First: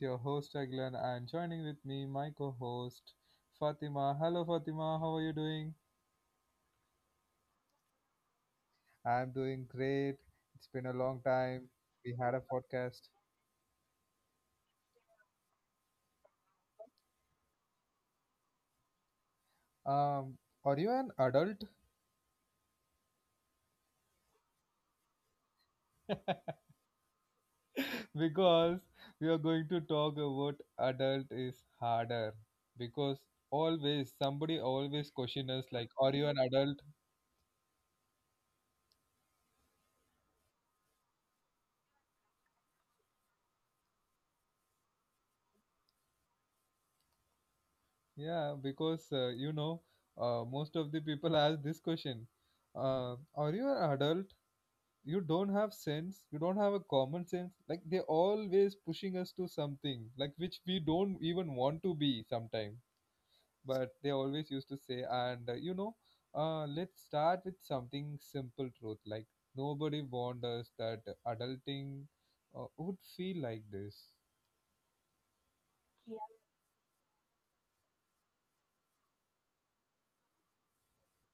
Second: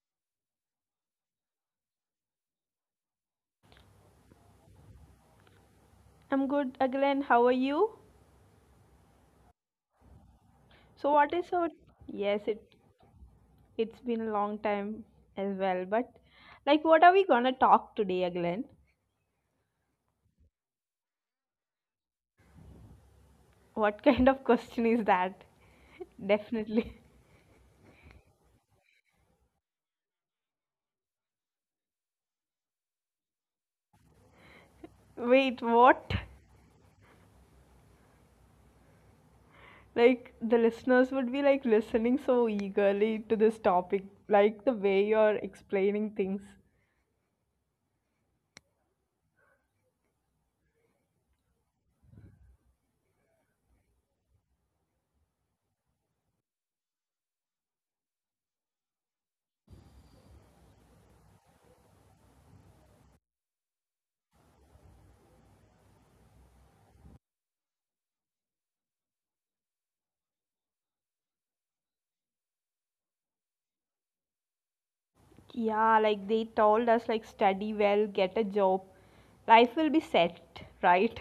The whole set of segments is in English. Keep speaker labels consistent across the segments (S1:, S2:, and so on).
S1: your host Aglan and joining with me my co-host Fatima. Hello Fatima, how are you doing?
S2: I'm good, Aglen. How are you?
S1: I'm doing great. It's been a
S2: So,
S1: long
S2: what is
S1: time.
S2: our?
S1: We had a
S2: Yes, it
S1: podcast.
S2: it's been a long time as well. But like, what are we gonna talk today, Aglen?
S1: Um are you an adult?
S2: What kind of question is that? Definitely.
S1: Because we are going to talk about adult is harder because always somebody always question us
S2: Wait,
S1: like are
S2: what?
S1: you an adult.
S2: Like the listeners would be like listening so eagerly to this topic, like the way you're explaining things.
S1: Yeah, because most of the people ask this question. Are you an adult? You don't have sense. You don't have a common sense. Like they always pushing us to something, like which we don't even want to be sometime. But they always used to say, and let's start with something simple truth. Like nobody warned us that adulting would feel like this.
S2: Yeah, like they told us, like study well, get a job, life will be set, right?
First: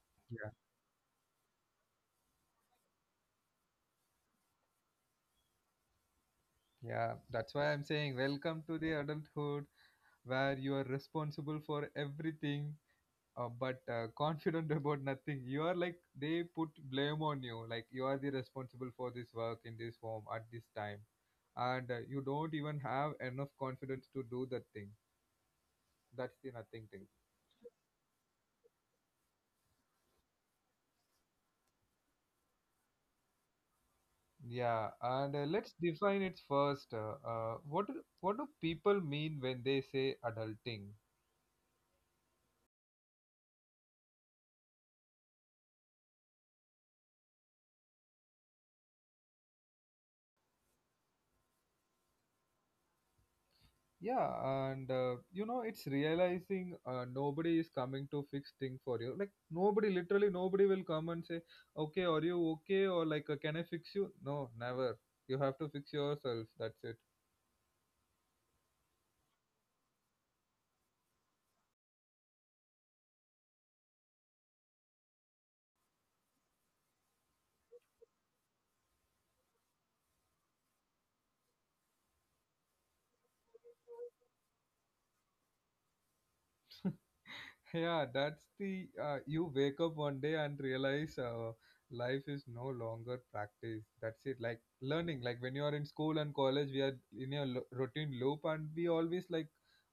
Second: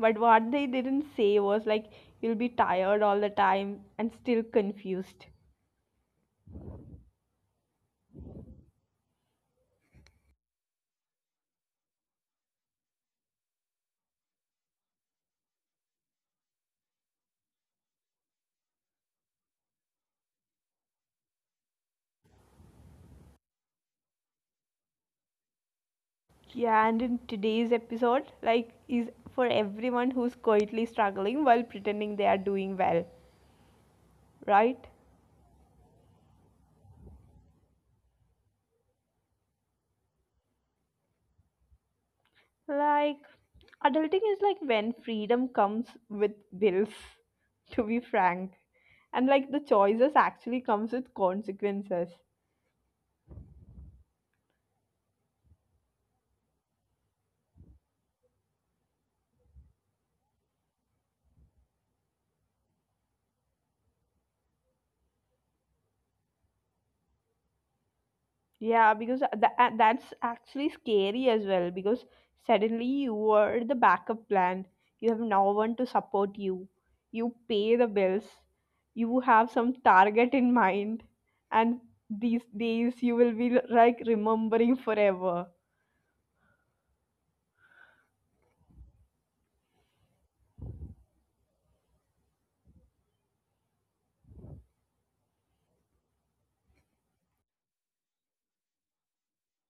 S2: But
S1: Yeah,
S2: what they didn't say was like you'll be tired all the time and still confused.
S1: yeah, that's why I'm saying welcome to the adulthood, where you are responsible for everything, but confident about nothing. You are like they put blame on you like you are the responsible for this work in this form at this time, and you don't even have enough confidence to do that thing. That's the nothing thing.
S2: Yeah, and in today's episode, like is for everyone who's quietly struggling while pretending they are doing well,
S1: Yeah,
S2: right?
S1: and let's define it first. What do people mean when they say adulting?
S2: Like adulting is like when freedom comes with bills, to be frank. And like the choices actually comes with consequences.
S1: Yeah, and it's realizing nobody is coming to fix thing for you. Like nobody, literally nobody will come and say, "Okay, are you okay?" Or like, "Can I fix you?" No, never. You have to fix yourself. That's it.
S2: Yeah, because that's actually scary as well. Because suddenly you are the backup plan. You have no one to support you. You pay the bills. You have some target in mind, and these days you will be like remembering forever.
S1: Yeah, that's the you wake up one day and realize life is no longer practice. That's it. Like learning, like when you are in school and college, we are in a routine loop, and we always like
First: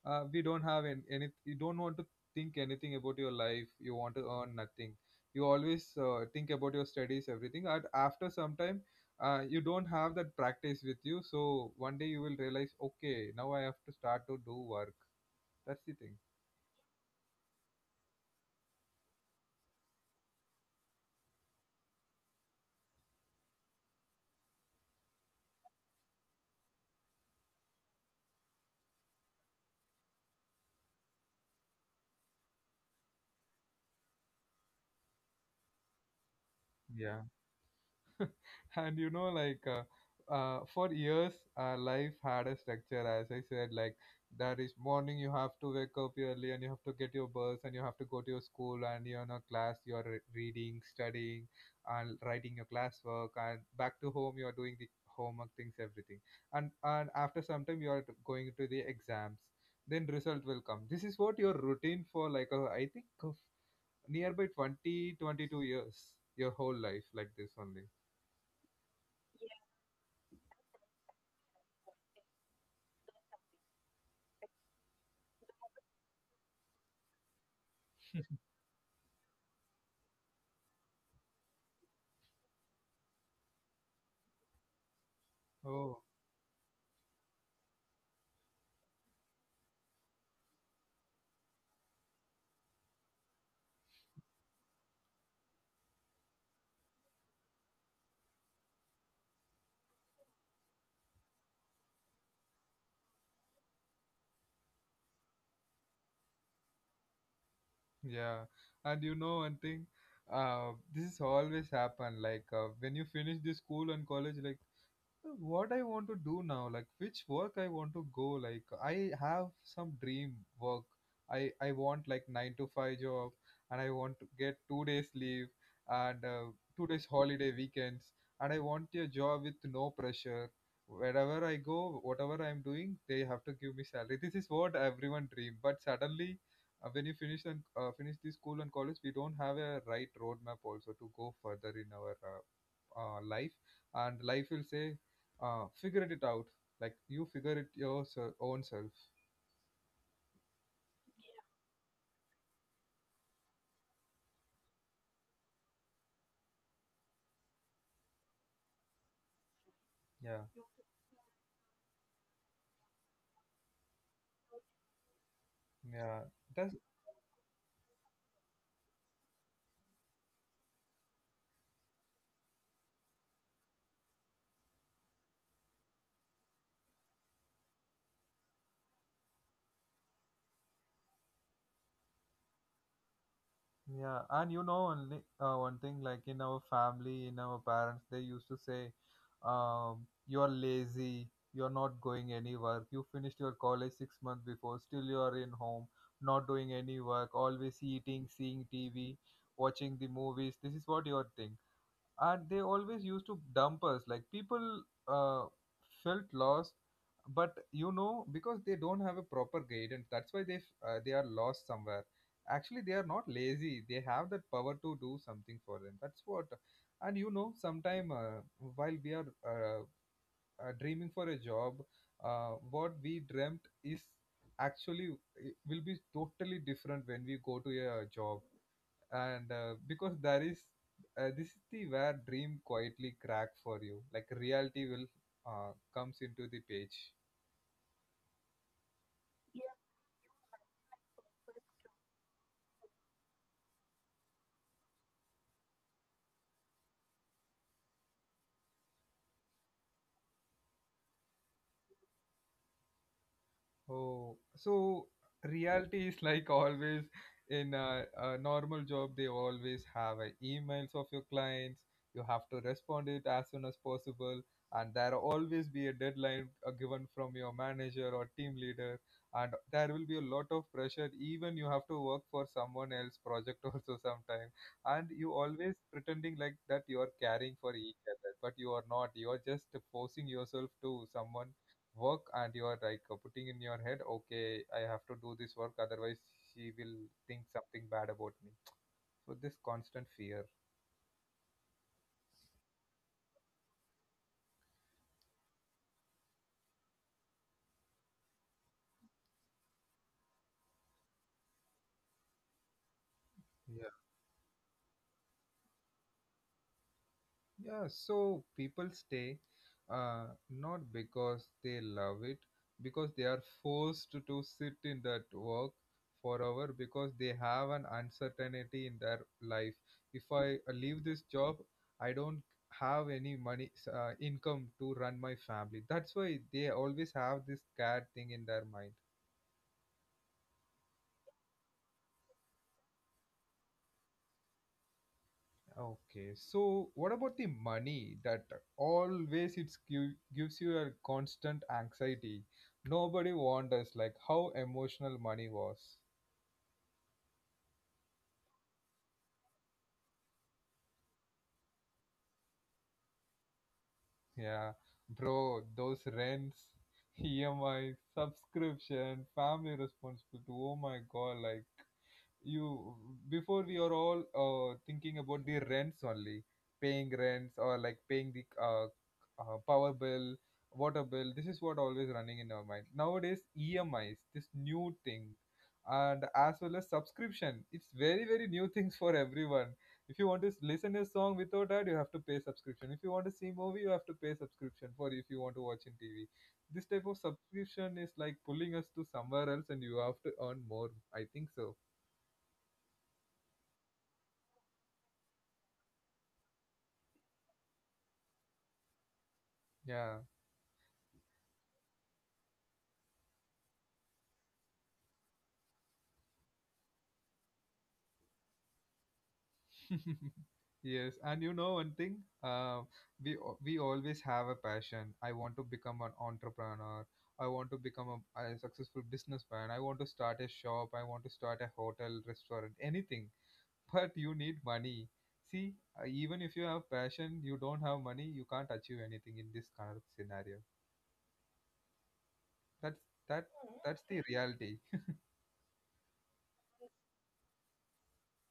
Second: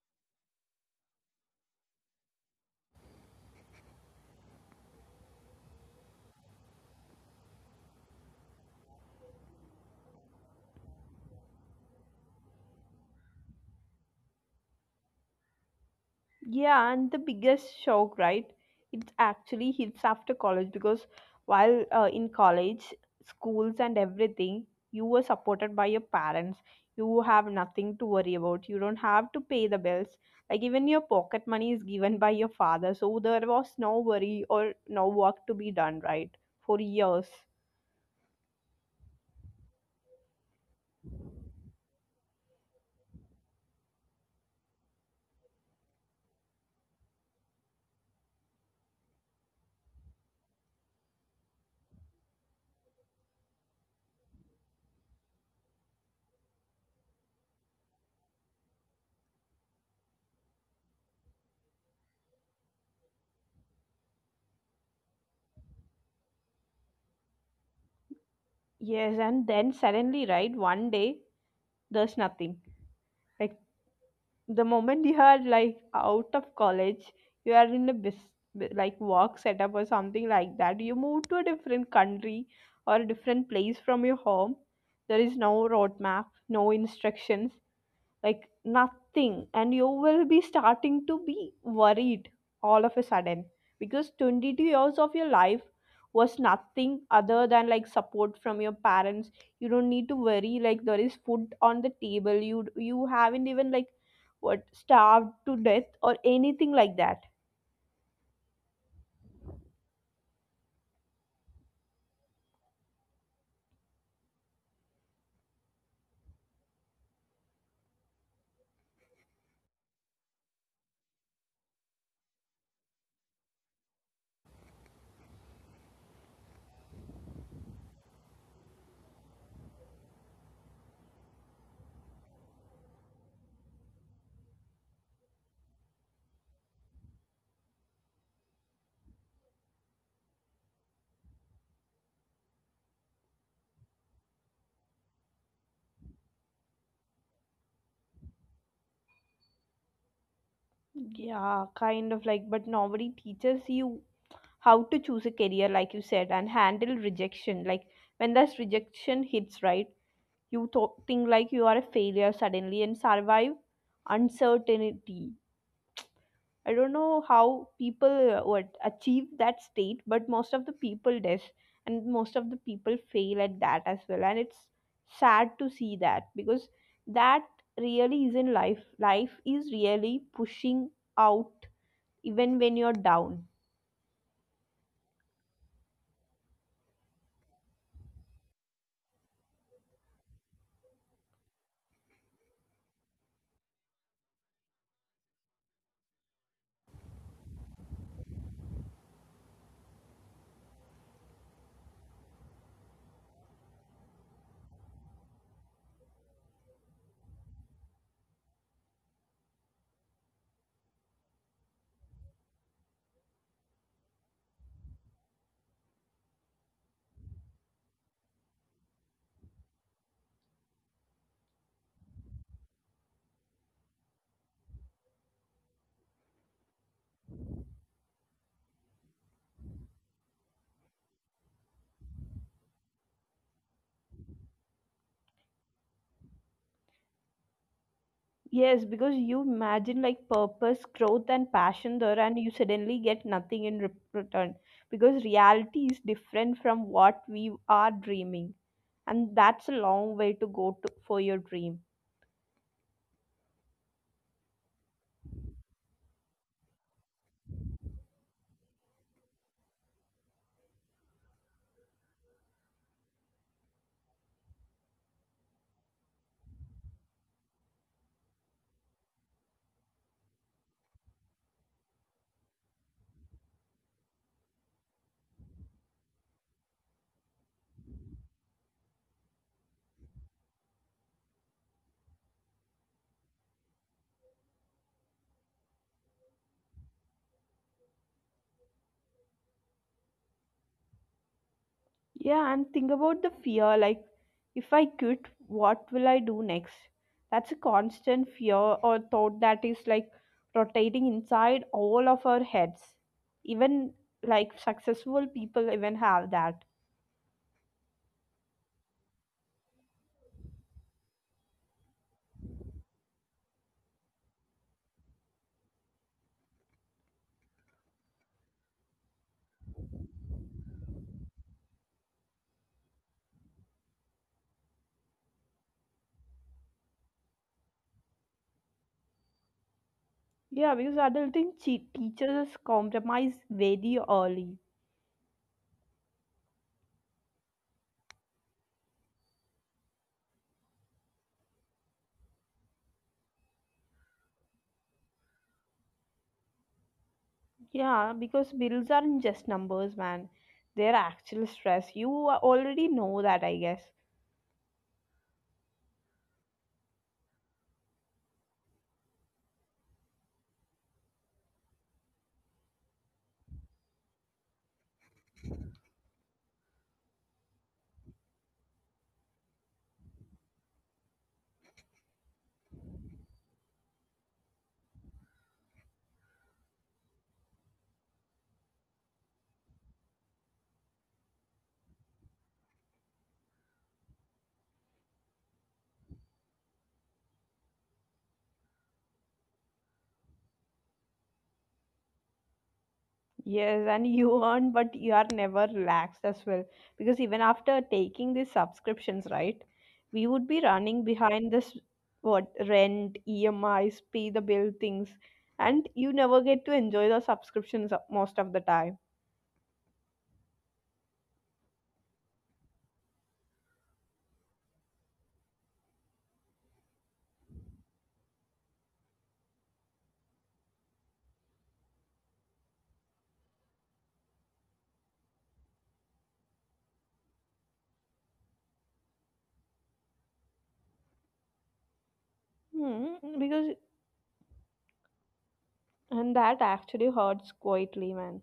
S1: we don't have an any. You don't want to think anything about your life. You want to earn nothing. You always think about your studies, everything. And after some time, you don't have that practice with you. So one day you will realize, okay, now I have to start to do work. That's the thing.
S2: Yeah, and the biggest shock, right? It actually hits after college because while in college, schools and everything, you were supported by your parents. You have nothing to worry about. You don't have to pay the bills. Like even your pocket money is given by your father, so there was no worry or no work to be done, right? For years.
S1: And you know like for years our life had a structure, as I said. Like that is morning you have to wake up early and you have to get your bus and you have to go to your school, and you're in a class you're reading, studying, and writing your classwork, and back to home you're doing the homework things, everything. And after some time you're going to the exams, then result will come. This is what your routine for like, I think of nearby 20, 22 years. Your whole life like this only.
S2: Yes, and then suddenly, right, one day there's nothing. Like the moment you are like out of college, you are in a like work setup or something like that. You move to a different country or a different place from your home. There is no roadmap,
S1: Oh.
S2: no instructions, like nothing, and you will be starting to be worried all of a sudden, because 22 years of your life was nothing other than like support from your parents. You don't need to worry, like there is food on the table. You haven't even like what, starved to death or anything like that.
S1: Yeah, and you know one thing, this always happen. Like when you finish the school and college, like what I want to do now, like which work I want to go, like I have some dream work. I want like 9 to 5 job, and I want to get 2 days leave and 2 days holiday weekends, and I want a job with no pressure. Wherever I go, whatever I'm doing, they have to give me salary. This is what everyone dream. But suddenly, when you finish and finish the school and college, we don't have a right roadmap also to go further in our life. And life will say, figure it out. Like you figure it your own self.
S2: Yeah, kind of like, but nobody teaches you how to choose a career, like you said, and handle rejection. Like when that rejection hits, right?
S1: Yeah
S2: You talk, think like you are a failure suddenly, and survive uncertainty.
S1: yeah
S2: I
S1: that's
S2: don't know how people would achieve that state, but most of the people does, and most of the people fail at that as well. And it's sad to see that, because that really isn't life. Life is really pushing out even when you're down.
S1: yeah And you know only one thing. Like in our family, in our parents, they used to say, you're lazy, you're not going any work, you finished your college 6 months before, still you're in home, not doing any work, always eating, seeing tv, watching the movies. This is what your thing. And they always used to dump us like people felt lost. But you know, because they don't have a proper guidance, that's why they are lost somewhere. Actually they are not lazy, they have that power to do something for them. That's what. And you know sometime, while we are dreaming for a job, what we dreamt is actually it will be totally different when we go to a job. And because there is, this is the where dream quietly crack for you. Like reality will comes into the page.
S2: Yes, because you imagine like purpose, growth, and passion there, and you suddenly get nothing in return, because reality is different from what we are dreaming, and that's a long way to go to, for your dream.
S1: Oh, so reality is like always in a normal job, they always have a emails of your clients. You have to respond it as soon as possible, and there always be a deadline given from your manager or team leader, and there will be a lot of pressure. Even you have to work for someone else project also sometime, and you always pretending like that you are caring for each other, but you are not. You are just forcing yourself to someone work, and you are like, putting in your head, okay, I have to do this work, otherwise she will think something bad about me. So this constant fear.
S2: Yeah, and think about the fear like, if I quit, what will I do next? That's a constant fear or thought that is like rotating inside all of our heads. Even like successful people even have that.
S1: Yeah, so people stay, uh, not because they love it, because they are forced to sit in that work forever because they have an uncertainty in their life. If I leave this job, I don't have any money income to run my family. That's why they always have this cat thing in their mind.
S2: Yeah, because adulting teaches us compromise very early.
S1: Okay, so what about the money that always gives you a constant anxiety? Nobody wonders like how emotional money was.
S2: Yeah, because bills aren't just numbers, man. They're actual stress. You already know that, I guess.
S1: Yeah, bro, those rents, EMI, subscription, family responsibility. Oh my god, like you, before we are all thinking about the rents only, paying rents, or like paying the power bill, water bill. This is what always running in our mind nowadays. EMIs this new thing, and as well as subscription, it's very very new things for everyone. If you want to listen a song without ad, you have to pay subscription. If you want to see movie, you have to pay subscription for. If you want to watch in tv, this type of subscription is like pulling us to somewhere else, and you have to earn more, I think so.
S2: Yes, and you earn, but you are never relaxed as well. Because even after taking these subscriptions, right,
S1: Yeah.
S2: we would be running behind this what rent, EMIs, pay the bill things, and you never get to enjoy the subscriptions most of the time.
S1: Yes, and you know one thing, uh, we always have a passion. I want to become an entrepreneur. I want to become a successful businessman. I want to start a shop. I want to start a hotel, restaurant, anything. But you need money. See, even if you have passion, you don't have money, you can't achieve anything in this kind of scenario. That's
S2: Hmm,
S1: that
S2: because.
S1: that's the reality.
S2: And that actually hurts quietly, man.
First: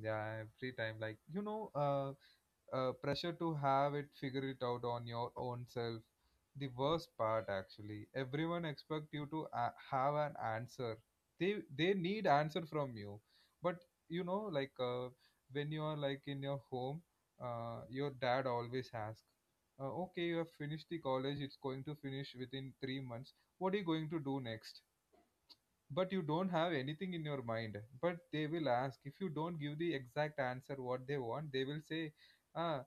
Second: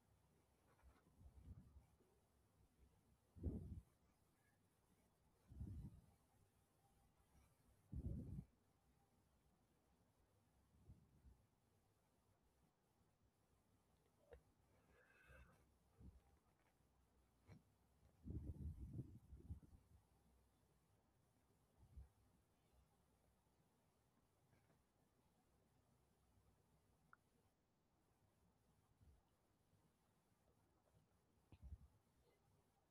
S1: Yeah, free time. Like you know, pressure to have it figure it out on your own self. The worst part, actually everyone expect you to have an answer. They need answer from you. But you know like when you are like in your home, your dad always asks, okay, you have finished the college, it's going to finish within 3 months, what are you going to do next? But you don't have anything in your mind. But they will ask, if you don't give the exact answer what they want, they will say, ah,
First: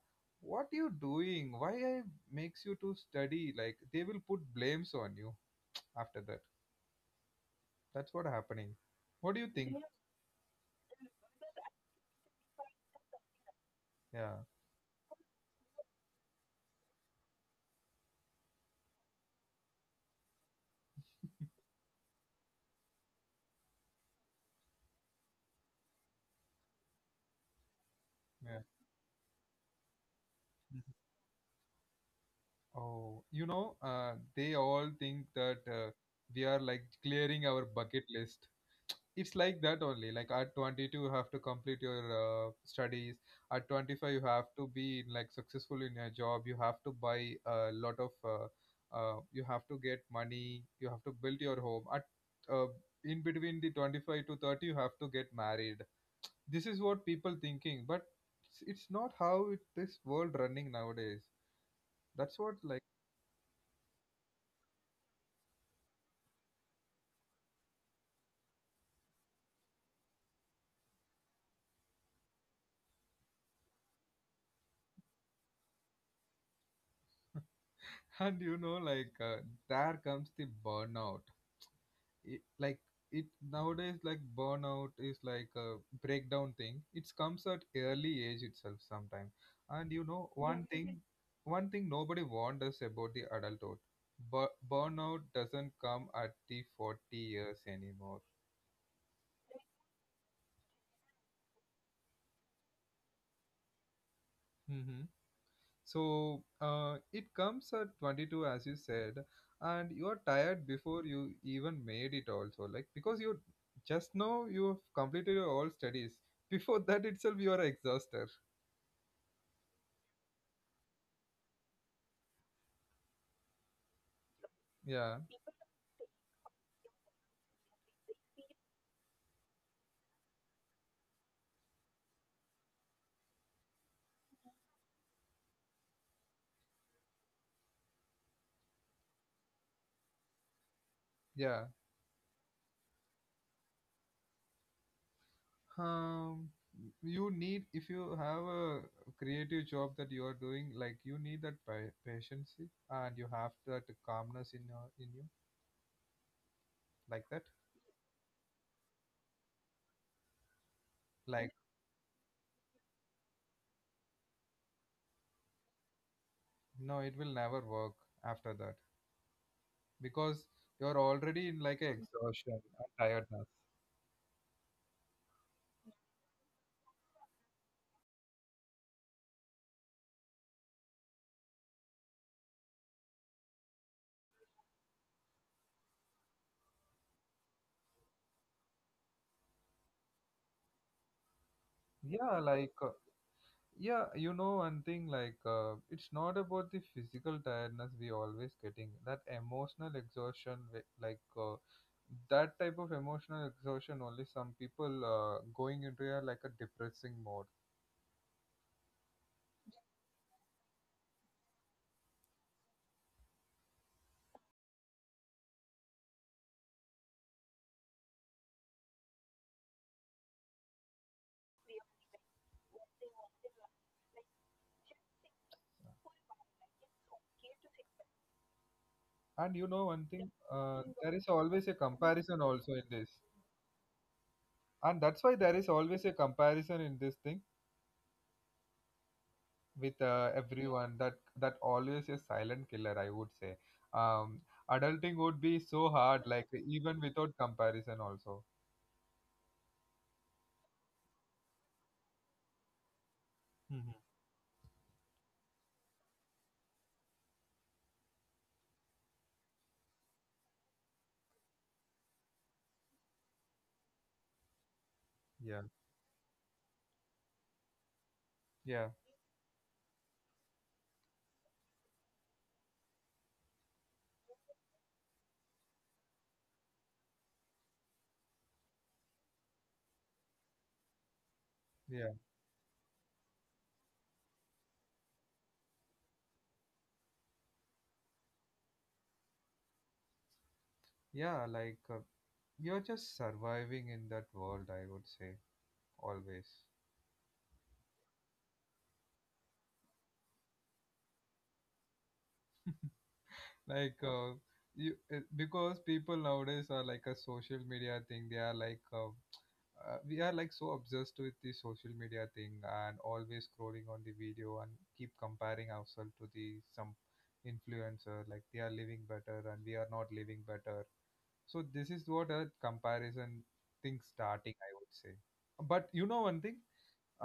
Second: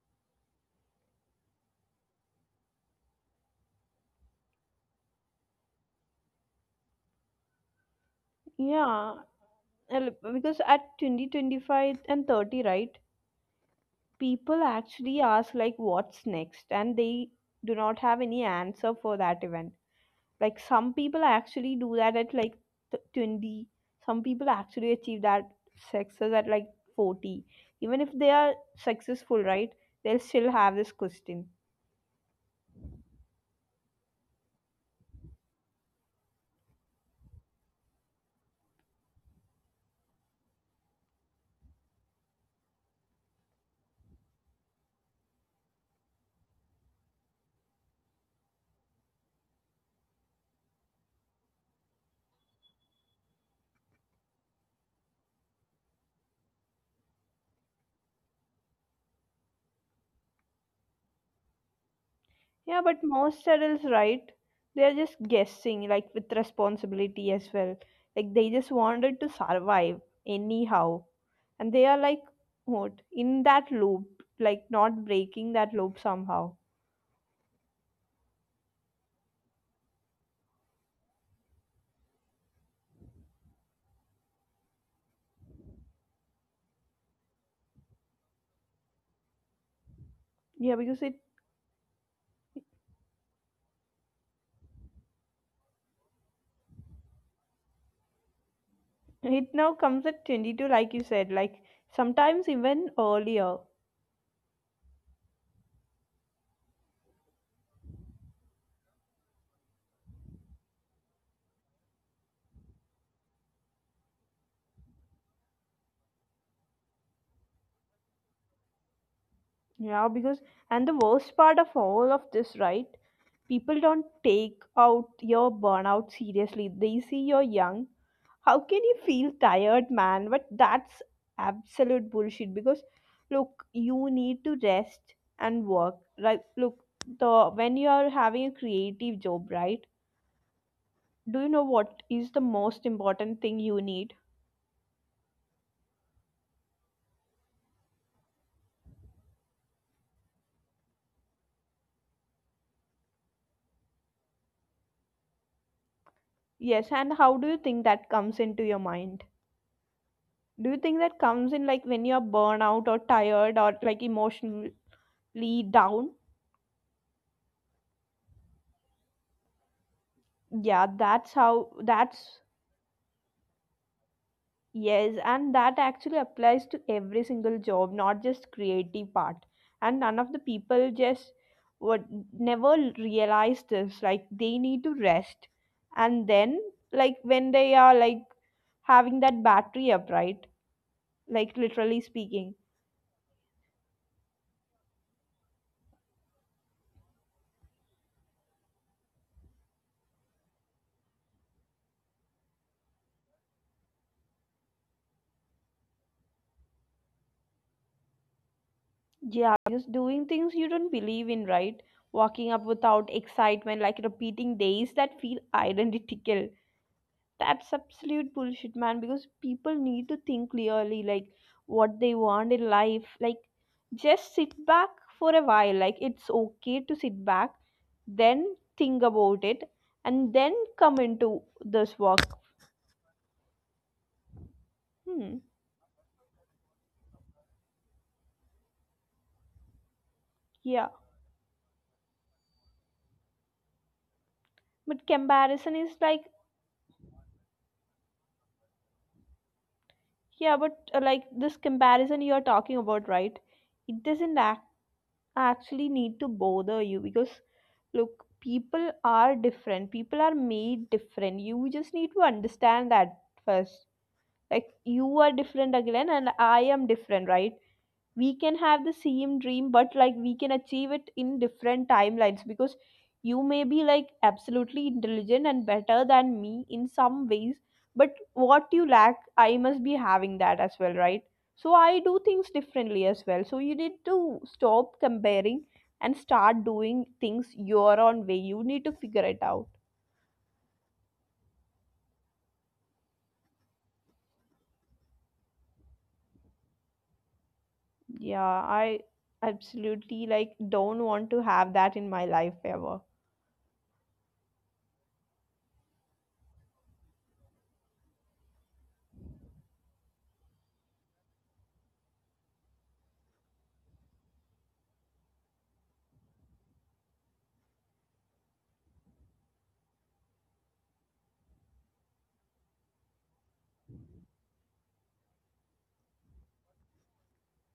S1: what you doing, why I makes you to study, like they will put blames on you after that. That's what happening.
S2: Yeah,
S1: What do you think?
S2: and because at 20, 25, and 30, right,
S1: yeah
S2: people actually ask like what's next, and they do not have any answer for that event. Like some people actually do that at like 20. Some people actually achieve that success at like 40. Even if they are
S1: yeah
S2: successful, right, they'll still have this question.
S1: Oh, you know, they all think that we are like clearing our bucket list. It's like that only, like at 22 you have to complete your studies, at 25 you have to be like successful in your job, you have to buy a lot of you have to get money, you have to build your home, at uh, in between the 25 to 30 you have to get married. This is what people thinking, but it's not how it, this world running nowadays. That's what like.
S2: Yeah, but most adults, right? They're just guessing, like with responsibility as well. Like they just wanted to survive anyhow. And they are like, what? In that loop, like not breaking that loop somehow.
S1: And you know like there comes the burnout. It, like it nowadays like burnout is like a breakdown thing. It comes at early age itself sometimes. And you know one
S2: Yeah,
S1: thing,
S2: because it
S1: one thing nobody warned us about the adulthood. But burnout doesn't come at the 40 years anymore.
S2: it now comes at 22, like you said, like sometimes even earlier.
S1: Hmm. So it comes at 22 as you said, and you are tired before you even made it also. Like because you, just now you've completed your all studies, before that itself you are exhausted.
S2: Yeah, because, and the worst part of all of this, right? People don't take out your
S1: yeah
S2: burnout seriously. They see you're young, how can you feel tired, man? But that's absolute bullshit, because look, you need to rest and work. Like look, the when you are having a creative job, right, do you know what
S1: yeah
S2: is the most important thing you need?
S1: um, you need, if you have a creative job that you are doing, like you need that patience, and you have that calmness in your, in you.
S2: Yes, and how do you
S1: Like
S2: think
S1: that
S2: that comes into your mind? Do you think that comes in like
S1: like
S2: when you're burnout or tired or like emotionally down?
S1: No, it will never work after that,
S2: Yeah,
S1: because
S2: that's
S1: you're
S2: how,
S1: already in like a
S2: that's.
S1: exhaustion and tiredness.
S2: Yes, and that actually applies to every single job, not just creative part. And none of the people just would never realize this. Like they need to rest, and then like when they are like having that battery up, right? Like literally speaking,
S1: Yeah, like yeah, you know, one thing like it's not about the physical tiredness. We always getting that emotional exhaustion, that type of emotional exhaustion. Only some people going into a like a depressing mode.
S2: yeah, just doing things you don't believe in, right? Walking up without excitement, like repeating days that feel identical, that's absolute bullshit, man, because people need to think clearly like what they want in life. Like just sit back for a while. Like it's okay to sit back, then think about it,
S1: And you
S2: and
S1: know, one
S2: then
S1: thing
S2: come into
S1: there is
S2: this
S1: always
S2: work.
S1: a comparison also in this,
S2: Hmm.
S1: and that's why there is always a comparison in this thing, with
S2: Yeah,
S1: everyone. That always a silent killer, I would say. um
S2: but
S1: Adulting
S2: comparison
S1: would
S2: is
S1: be
S2: like.
S1: so hard, like even without comparison also.
S2: Yeah, but like this comparison you're talking about, right, it doesn't
S1: hmm
S2: actually need to bother you, because look, people are different. People are made different. You just need to understand that first. Like you are different again
S1: yeah,
S2: and I am different, right? We can have the
S1: yeah,
S2: same dream, but like we can achieve it in different timelines, because you may be like absolutely intelligent and better than me in some ways, but what you lack, I must be having that as well, right? So I do things
S1: yeah,
S2: differently as well, so you need to stop comparing and start doing things your own way. You need to figure it out.
S1: yeah, like you're just surviving in that world, I would say, always.
S2: Yeah, I absolutely like don't want to have that in my life ever.
S1: Like you because people nowadays are like a social media thing. They are like we are like so obsessed with the social media thing and always scrolling on the video and keep comparing ourselves to the some influencer, like they are living better and we are not living better. So this is what a comparison thing starting, I would say. But you know, one thing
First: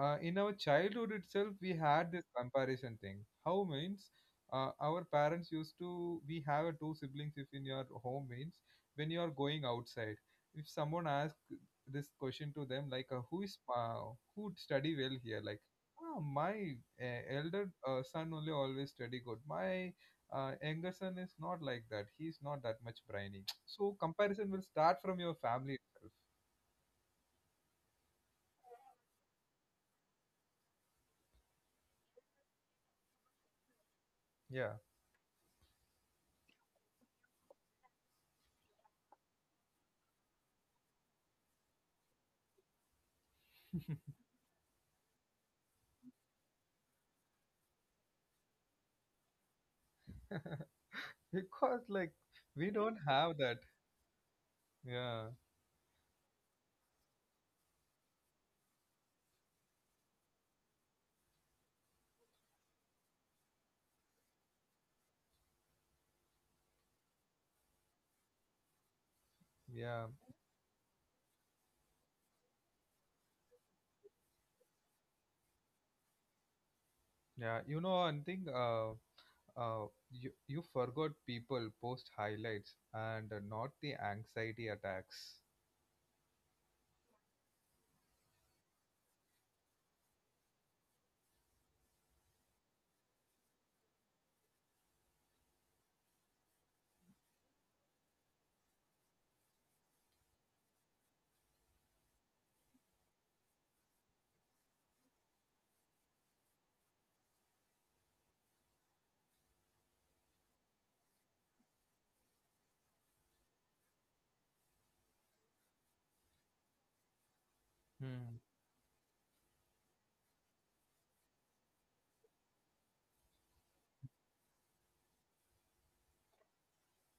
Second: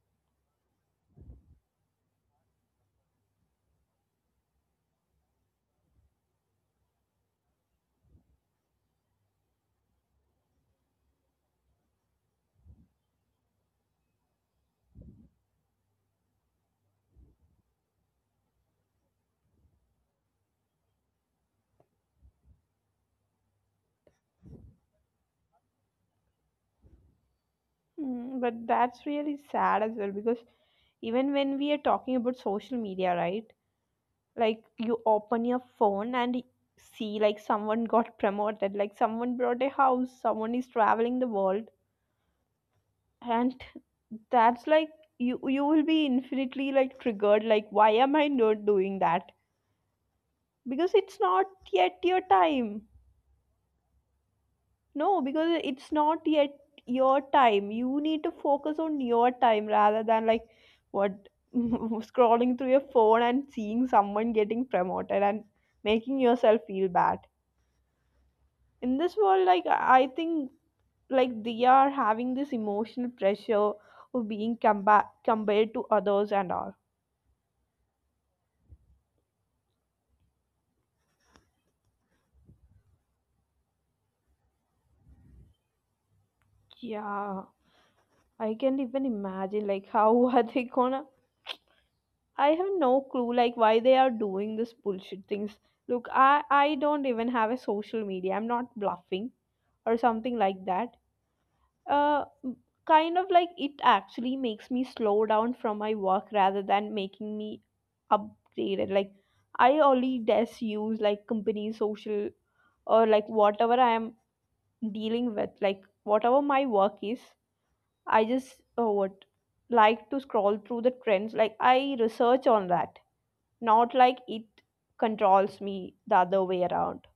S1: in our childhood itself we had this comparison thing. How means our parents used to we have a two siblings. If in your home means, when you are going outside, if someone asks this question to them, like who is who study well here, like, ah, my elder son only always study good. My younger son is not like that, he's not that much brainy so comparison will start from your family itself.
S2: Mm, but that's really sad as well, because even when we are talking about social media, right? Like
S1: Yeah,
S2: you open your phone and see like someone got promoted, like someone bought a house, someone is traveling the world, and that's like, you will be infinitely like triggered. Like why am I not doing that? Because it's not
S1: because
S2: yet
S1: like
S2: your
S1: we
S2: time.
S1: don't have that.
S2: No,
S1: Yeah,
S2: because it's not yet your time. You need to focus on your time rather than like what scrolling through your phone and seeing someone getting promoted and making yourself feel bad. In this world, like
S1: yeah,
S2: I think like they are having this emotional pressure of being compared to others and all.
S1: yeah. You know, one thing, uh, you forgot people post highlights and not the anxiety attacks.
S2: Yeah, I can't even imagine like how are they gonna, I have no clue like why they are doing this bullshit things. Look, I don't even have a social media. I'm not bluffing or something like that. Uh m- Kind of like it actually makes me slow down from my work rather than making me upgraded. Like I only just use like company social or like whatever I am dealing with, like whatever my work is, I
S1: Hmm.
S2: just what like to scroll through the trends. Like I research on that, not like it controls me the other way around.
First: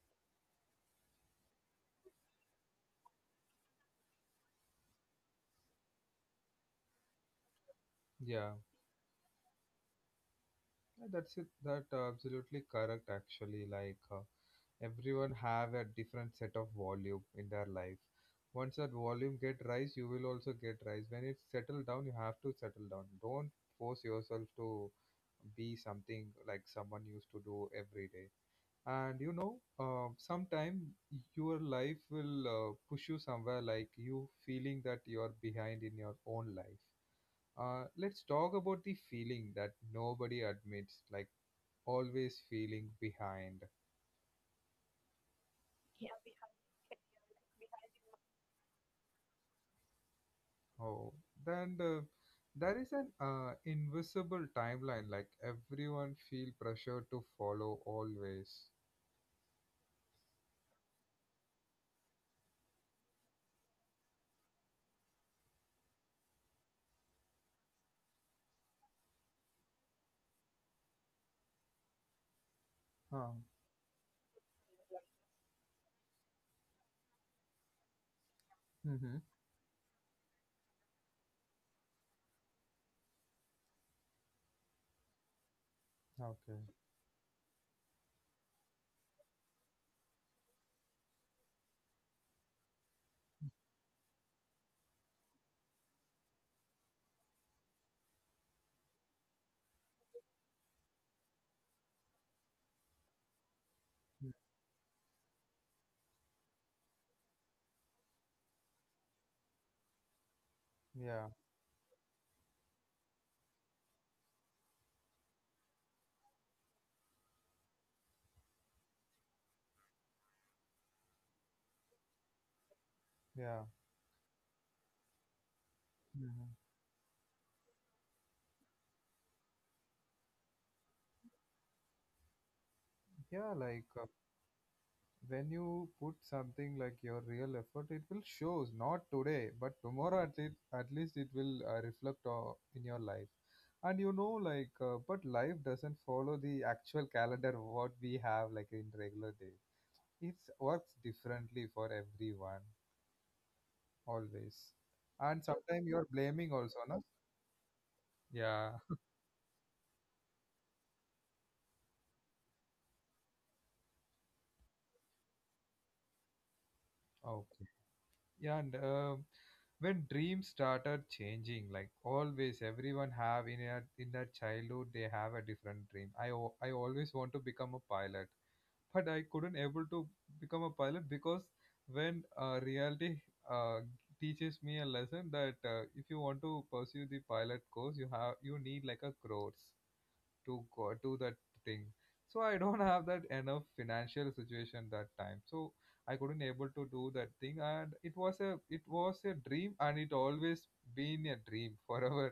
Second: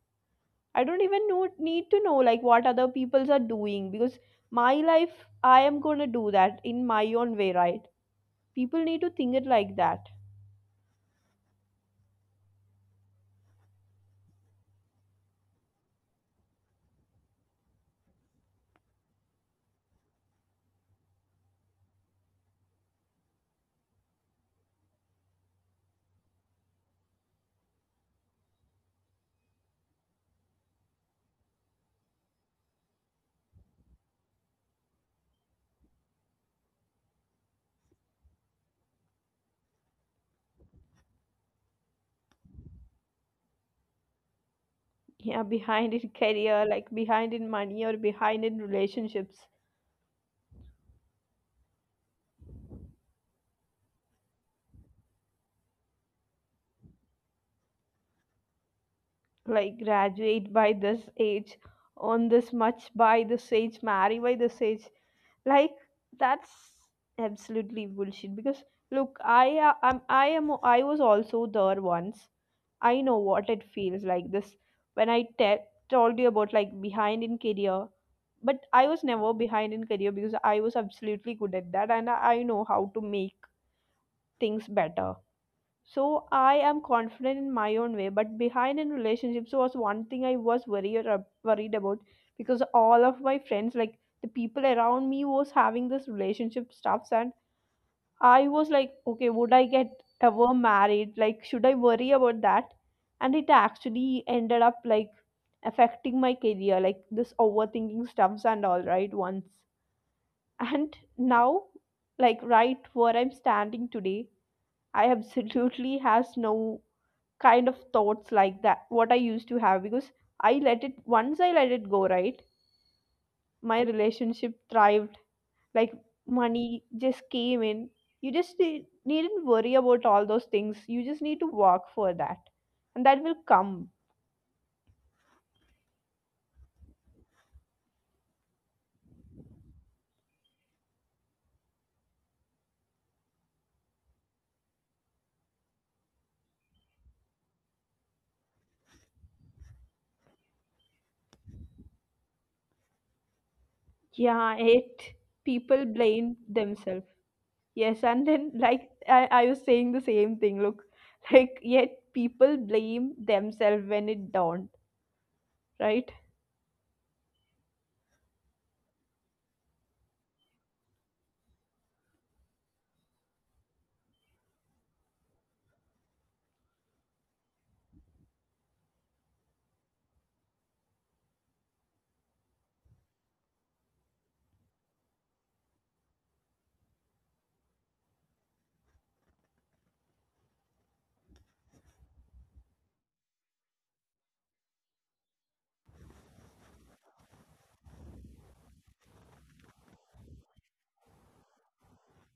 S2: I don't even know, need to know like what other peoples are doing, because my life I am going to do that in my own way, right?
S1: Yeah.
S2: People need to think it like that.
S1: Yeah, that's it. That absolutely correct. Actually, like everyone have a different set of volume in their life. Once that volume get rise, you will also get rise. When it settle down, you have to settle down. Don't force yourself to be something like someone used to do every day. And you know sometime your life will push you somewhere, like you feeling that you're behind in your own life. Let's talk about the feeling that nobody admits, like always feeling behind.
S2: Yeah, behind in career, like behind in money or behind in relationships.
S1: Oh, then there is an invisible timeline, like everyone feel pressure to follow always.
S2: Like graduate by this age, on this much by this age, marry by this age, like that's absolutely bullshit, because look, I was also there once. I know
S1: Huh.
S2: what it feels like this. When told you about like behind in career, but I was
S1: Mm-hmm.
S2: never behind in career, because I was absolutely good at that, and I know how to make things better. So I
S1: Okay.
S2: am confident in my own way, but behind in relationships was one thing I was worried worried about, because all of my friends, like the people around me, was having this relationship stuffs, and I was like, okay, would I get ever married? Like, should I worry about that? And it actually
S1: Mm.
S2: ended up like affecting my career, like this overthinking stuffs and all right once. And
S1: Yeah.
S2: now, like right where I'm standing today, I absolutely has no kind of thoughts like that what I used to have because I let it, once I let it go, right?
S1: Yeah.
S2: My relationship thrived, like
S1: Mm-hmm.
S2: money just came in. You needn't worry about all those things, you just need to work for that and that will
S1: Yeah, like
S2: come.
S1: when you put something like your real effort, it will shows. Not today, but tomorrow at least. At least it will reflect in your life. And you know, like, but life doesn't follow the actual calendar what we have, like in regular day. It works differently for everyone always.
S2: Yeah,
S1: And
S2: it,
S1: sometimes you're
S2: people
S1: blaming
S2: blame
S1: also, no?
S2: themselves. Yes, and then
S1: Yeah.
S2: like I was saying the same thing. Look, like yet people blame themselves when it don't, right?
S1: Okay. Yeah, and when dreams started changing, like always, everyone have in their childhood they have a different dream. I always want to become a pilot, but I couldn't able to become a pilot because when reality uh, teaches me a lesson that if you want to pursue the pilot course, you have you need like a crores to go do that thing. So I don't have that enough financial situation that time. So I couldn't able to do that thing. And it was a dream, and it always been a dream forever.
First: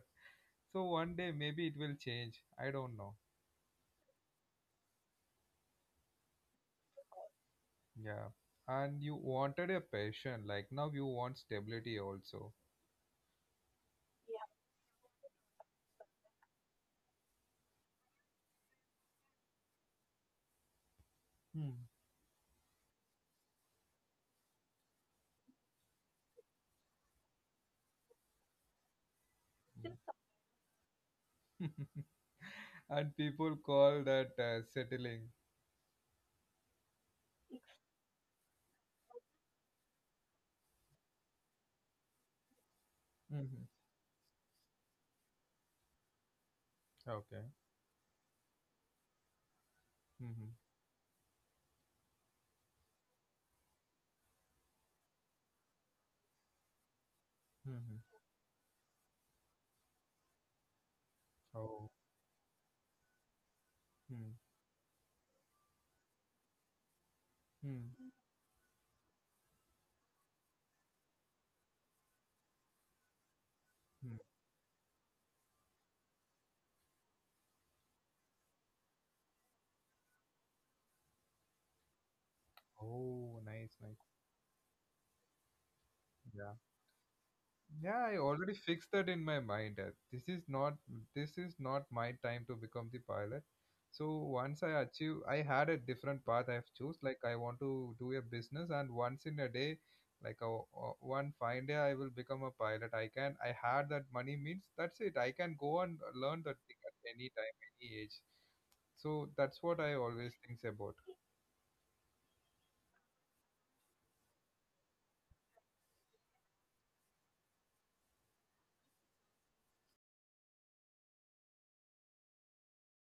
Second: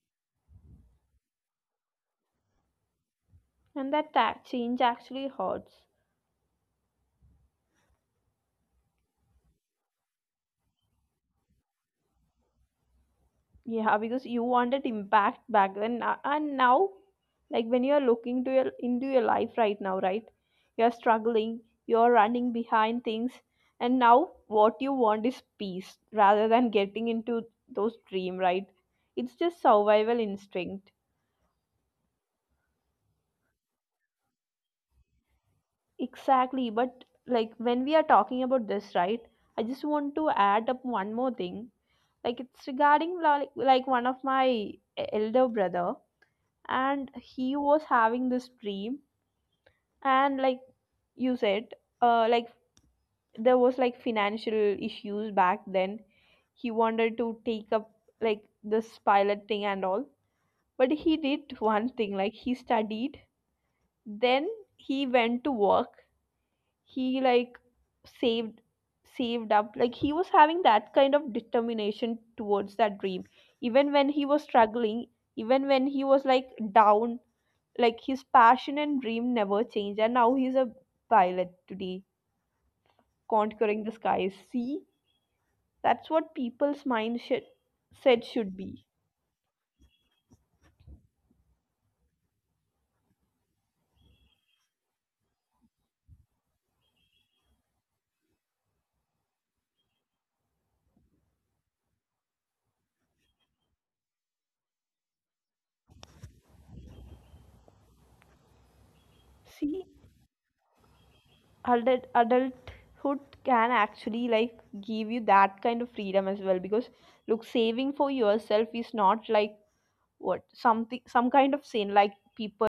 S1: So one day maybe it will change, I don't know.
S2: And that change actually hurts.
S1: Yeah. And you wanted a passion, like now you want stability also.
S2: Yeah, because you wanted impact back then and now, like when you are looking to your into your life right now, right, you're struggling,
S1: Hmm.
S2: you're running behind things, and now what you want is peace rather than getting into those dream, right? It's just
S1: Mm.
S2: survival instinct.
S1: And people call that settling.
S2: Exactly, but like when we are talking about this, right, I just want to add up one more thing. Like it's regarding
S1: Hmm.
S2: like one of my e-, elder brother, and
S1: Okay.
S2: he was having this dream. And
S1: Hmm.
S2: like you said, uh like there was like financial issues back then, he wanted to take up
S1: Hmm.
S2: like this pilot thing and all. But he did one
S1: Oh.
S2: thing, like he studied, then he went to work, he like
S1: Hmm.
S2: saved saved up. Like he was having that kind of determination towards that dream, even when he was struggling, even when he was like down. Like his passion and dream never changed, and now he's a pilot today,
S1: Oh, nice,
S2: conquering the
S1: nice.
S2: skies. See, that's what
S1: Yeah.
S2: people's mind should,
S1: Yeah, I
S2: said
S1: already
S2: should
S1: fixed
S2: be.
S1: that in my mind. That this is not my time to become the pilot. So once I achieve, I had a different path I have choose. Like I want to do a business, and once in a day, like a, one fine day, I will become a pilot. I can. I had that money means that's it. I can go and learn that thing at any time, any age. So that's what I
S2: See,
S1: always thinks about.
S2: adulthood can actually like give you that kind of freedom as well, because look, saving for yourself is not like what, something, some kind of sin like people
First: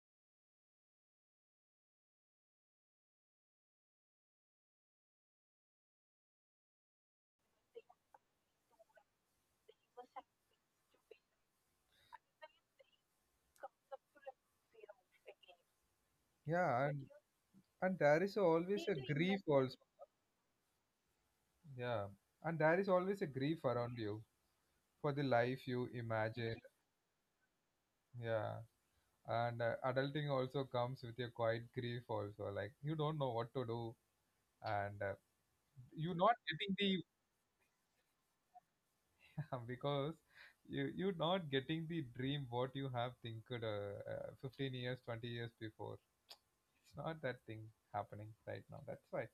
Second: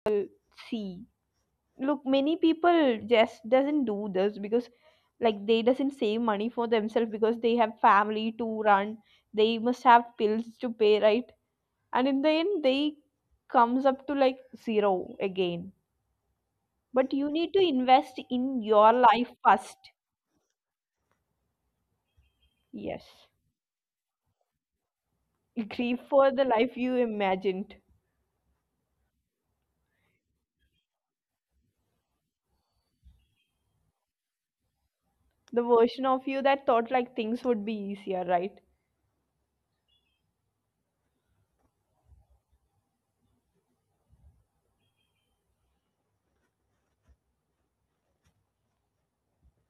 S2: see. Look, many people just doesn't do this because like they doesn't save money for themselves because they have family to run. They must have bills to pay, right? And in the end they comes up to like zero again. But
S1: Yeah,
S2: you
S1: and
S2: need to invest
S1: and there
S2: in
S1: is
S2: your
S1: always
S2: life
S1: a grief
S2: first.
S1: also. Yeah. And
S2: Yes.
S1: there is always a grief around you for the
S2: grieve
S1: life you
S2: for the life
S1: imagine.
S2: you imagined,
S1: Yeah. And adulting also comes with a quiet grief, also. Like, you don't know what to do. And
S2: the version of you
S1: you're
S2: that
S1: not
S2: thought
S1: getting
S2: like
S1: the,
S2: things would be easier, right?
S1: because you're not getting the dream what you have think 15 years, 20 years before. It's not that thing happening right now. That's why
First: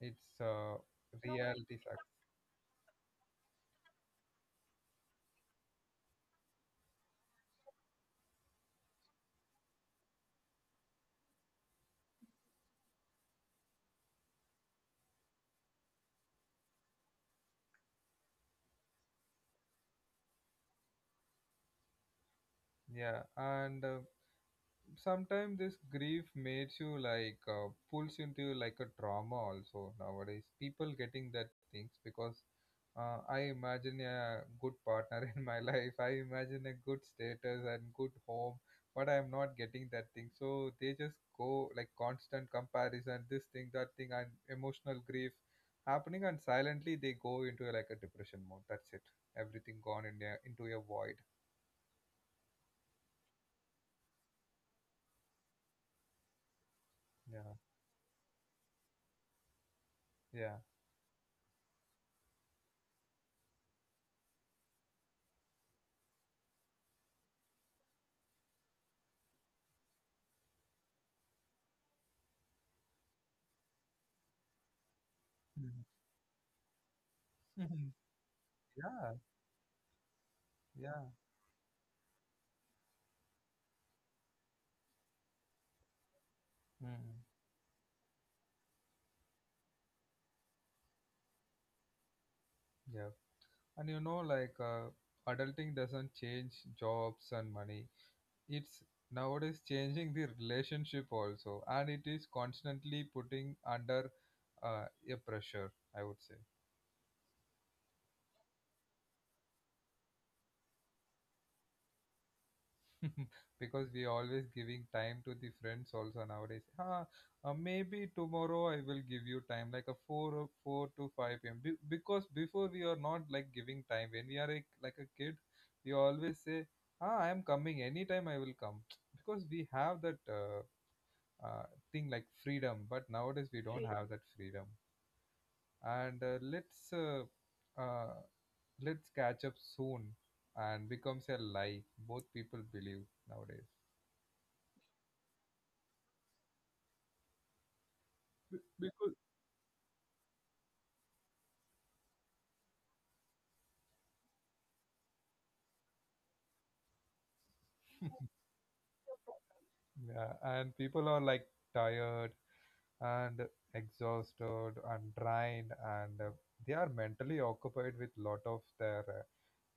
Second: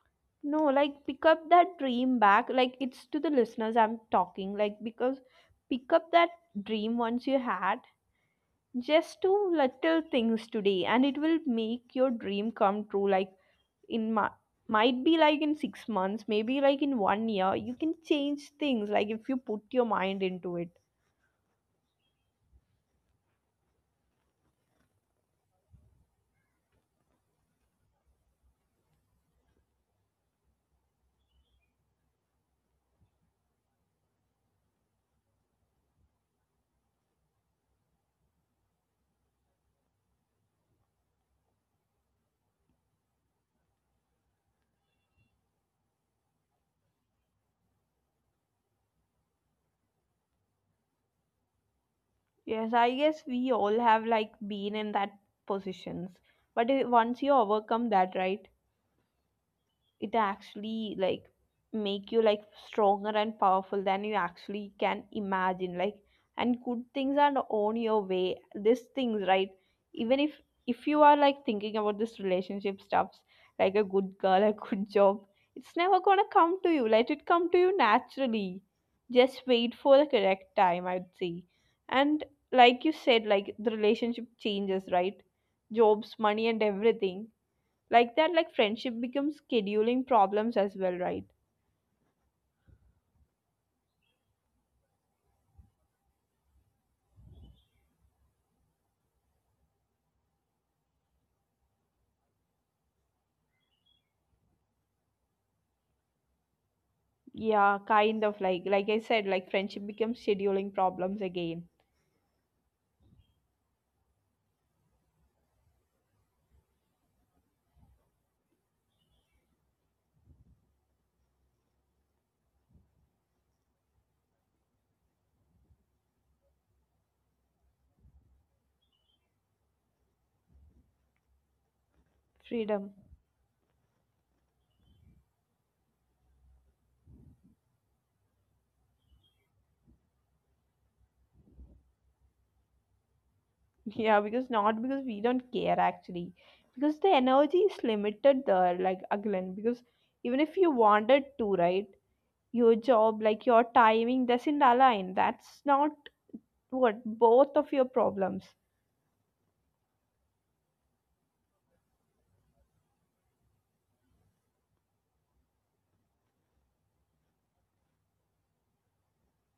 S1: it's
S2: No, like pick up
S1: reality
S2: that
S1: sucks.
S2: dream back. Like it's to the listeners I'm talking, like because pick up that dream once you had. Just do little things today and it will make your dream come true. Like in my, might be like in 6 months, maybe like in one year, you can change things like if you put your mind into it.
S1: Yeah. And sometimes this grief makes you like pulls into you like a trauma also. Nowadays people getting that things because I imagine a good partner in my life, I imagine a good status and good home, but I am not getting that thing. So they just go like constant comparison, this thing that thing, and emotional grief happening, and silently they go into like a depression mode. That's it. Everything gone in a, into a void.
S2: Yes, I guess we all have like been in that positions. But
S1: Yeah.
S2: once you overcome that, right,
S1: Yeah.
S2: it actually like make you like stronger and powerful than you actually can imagine. Like and good things are on your way, these things, right? Even if you are like thinking about this relationship stuffs, like a good girl, a good job,
S1: Mhm.
S2: it's never gonna come to you. Let it come to you
S1: Mhm.
S2: naturally.
S1: Yeah.
S2: Just wait for the correct time,
S1: Yeah.
S2: I'd say. And like you said, like the relationship changes, right? Jobs, money, and
S1: Mm,
S2: everything. Like that, like friendship becomes scheduling problems as well, right?
S1: yeah. And you know, like adulting doesn't change jobs and money. It's nowadays changing the relationship also, and it is constantly putting under a pressure, I would say.
S2: Yeah, kind of like I said, like friendship becomes scheduling problems again.
S1: Because we always giving time to the friends also nowadays. Ah, maybe tomorrow I will give you time, like a 4 or 4 to 5 p.m. Because before we are not like giving time. When we are like a kid, we always say, "Ah, I am coming anytime. I will come," because we have that thing like freedom.
S2: Freedom.
S1: But nowadays we don't have that freedom. And uh, let's catch up soon, and becomes a lie. Both people believe nowadays.
S2: Yeah, because not because we don't care actually, because the energy is limited there,
S1: Because.
S2: like again because even if you wanted to, right, your job, like your timing doesn't align, that's not what, both of your problems.
S1: Yeah, and people are like tired and exhausted and drained, and they are mentally occupied with lot of their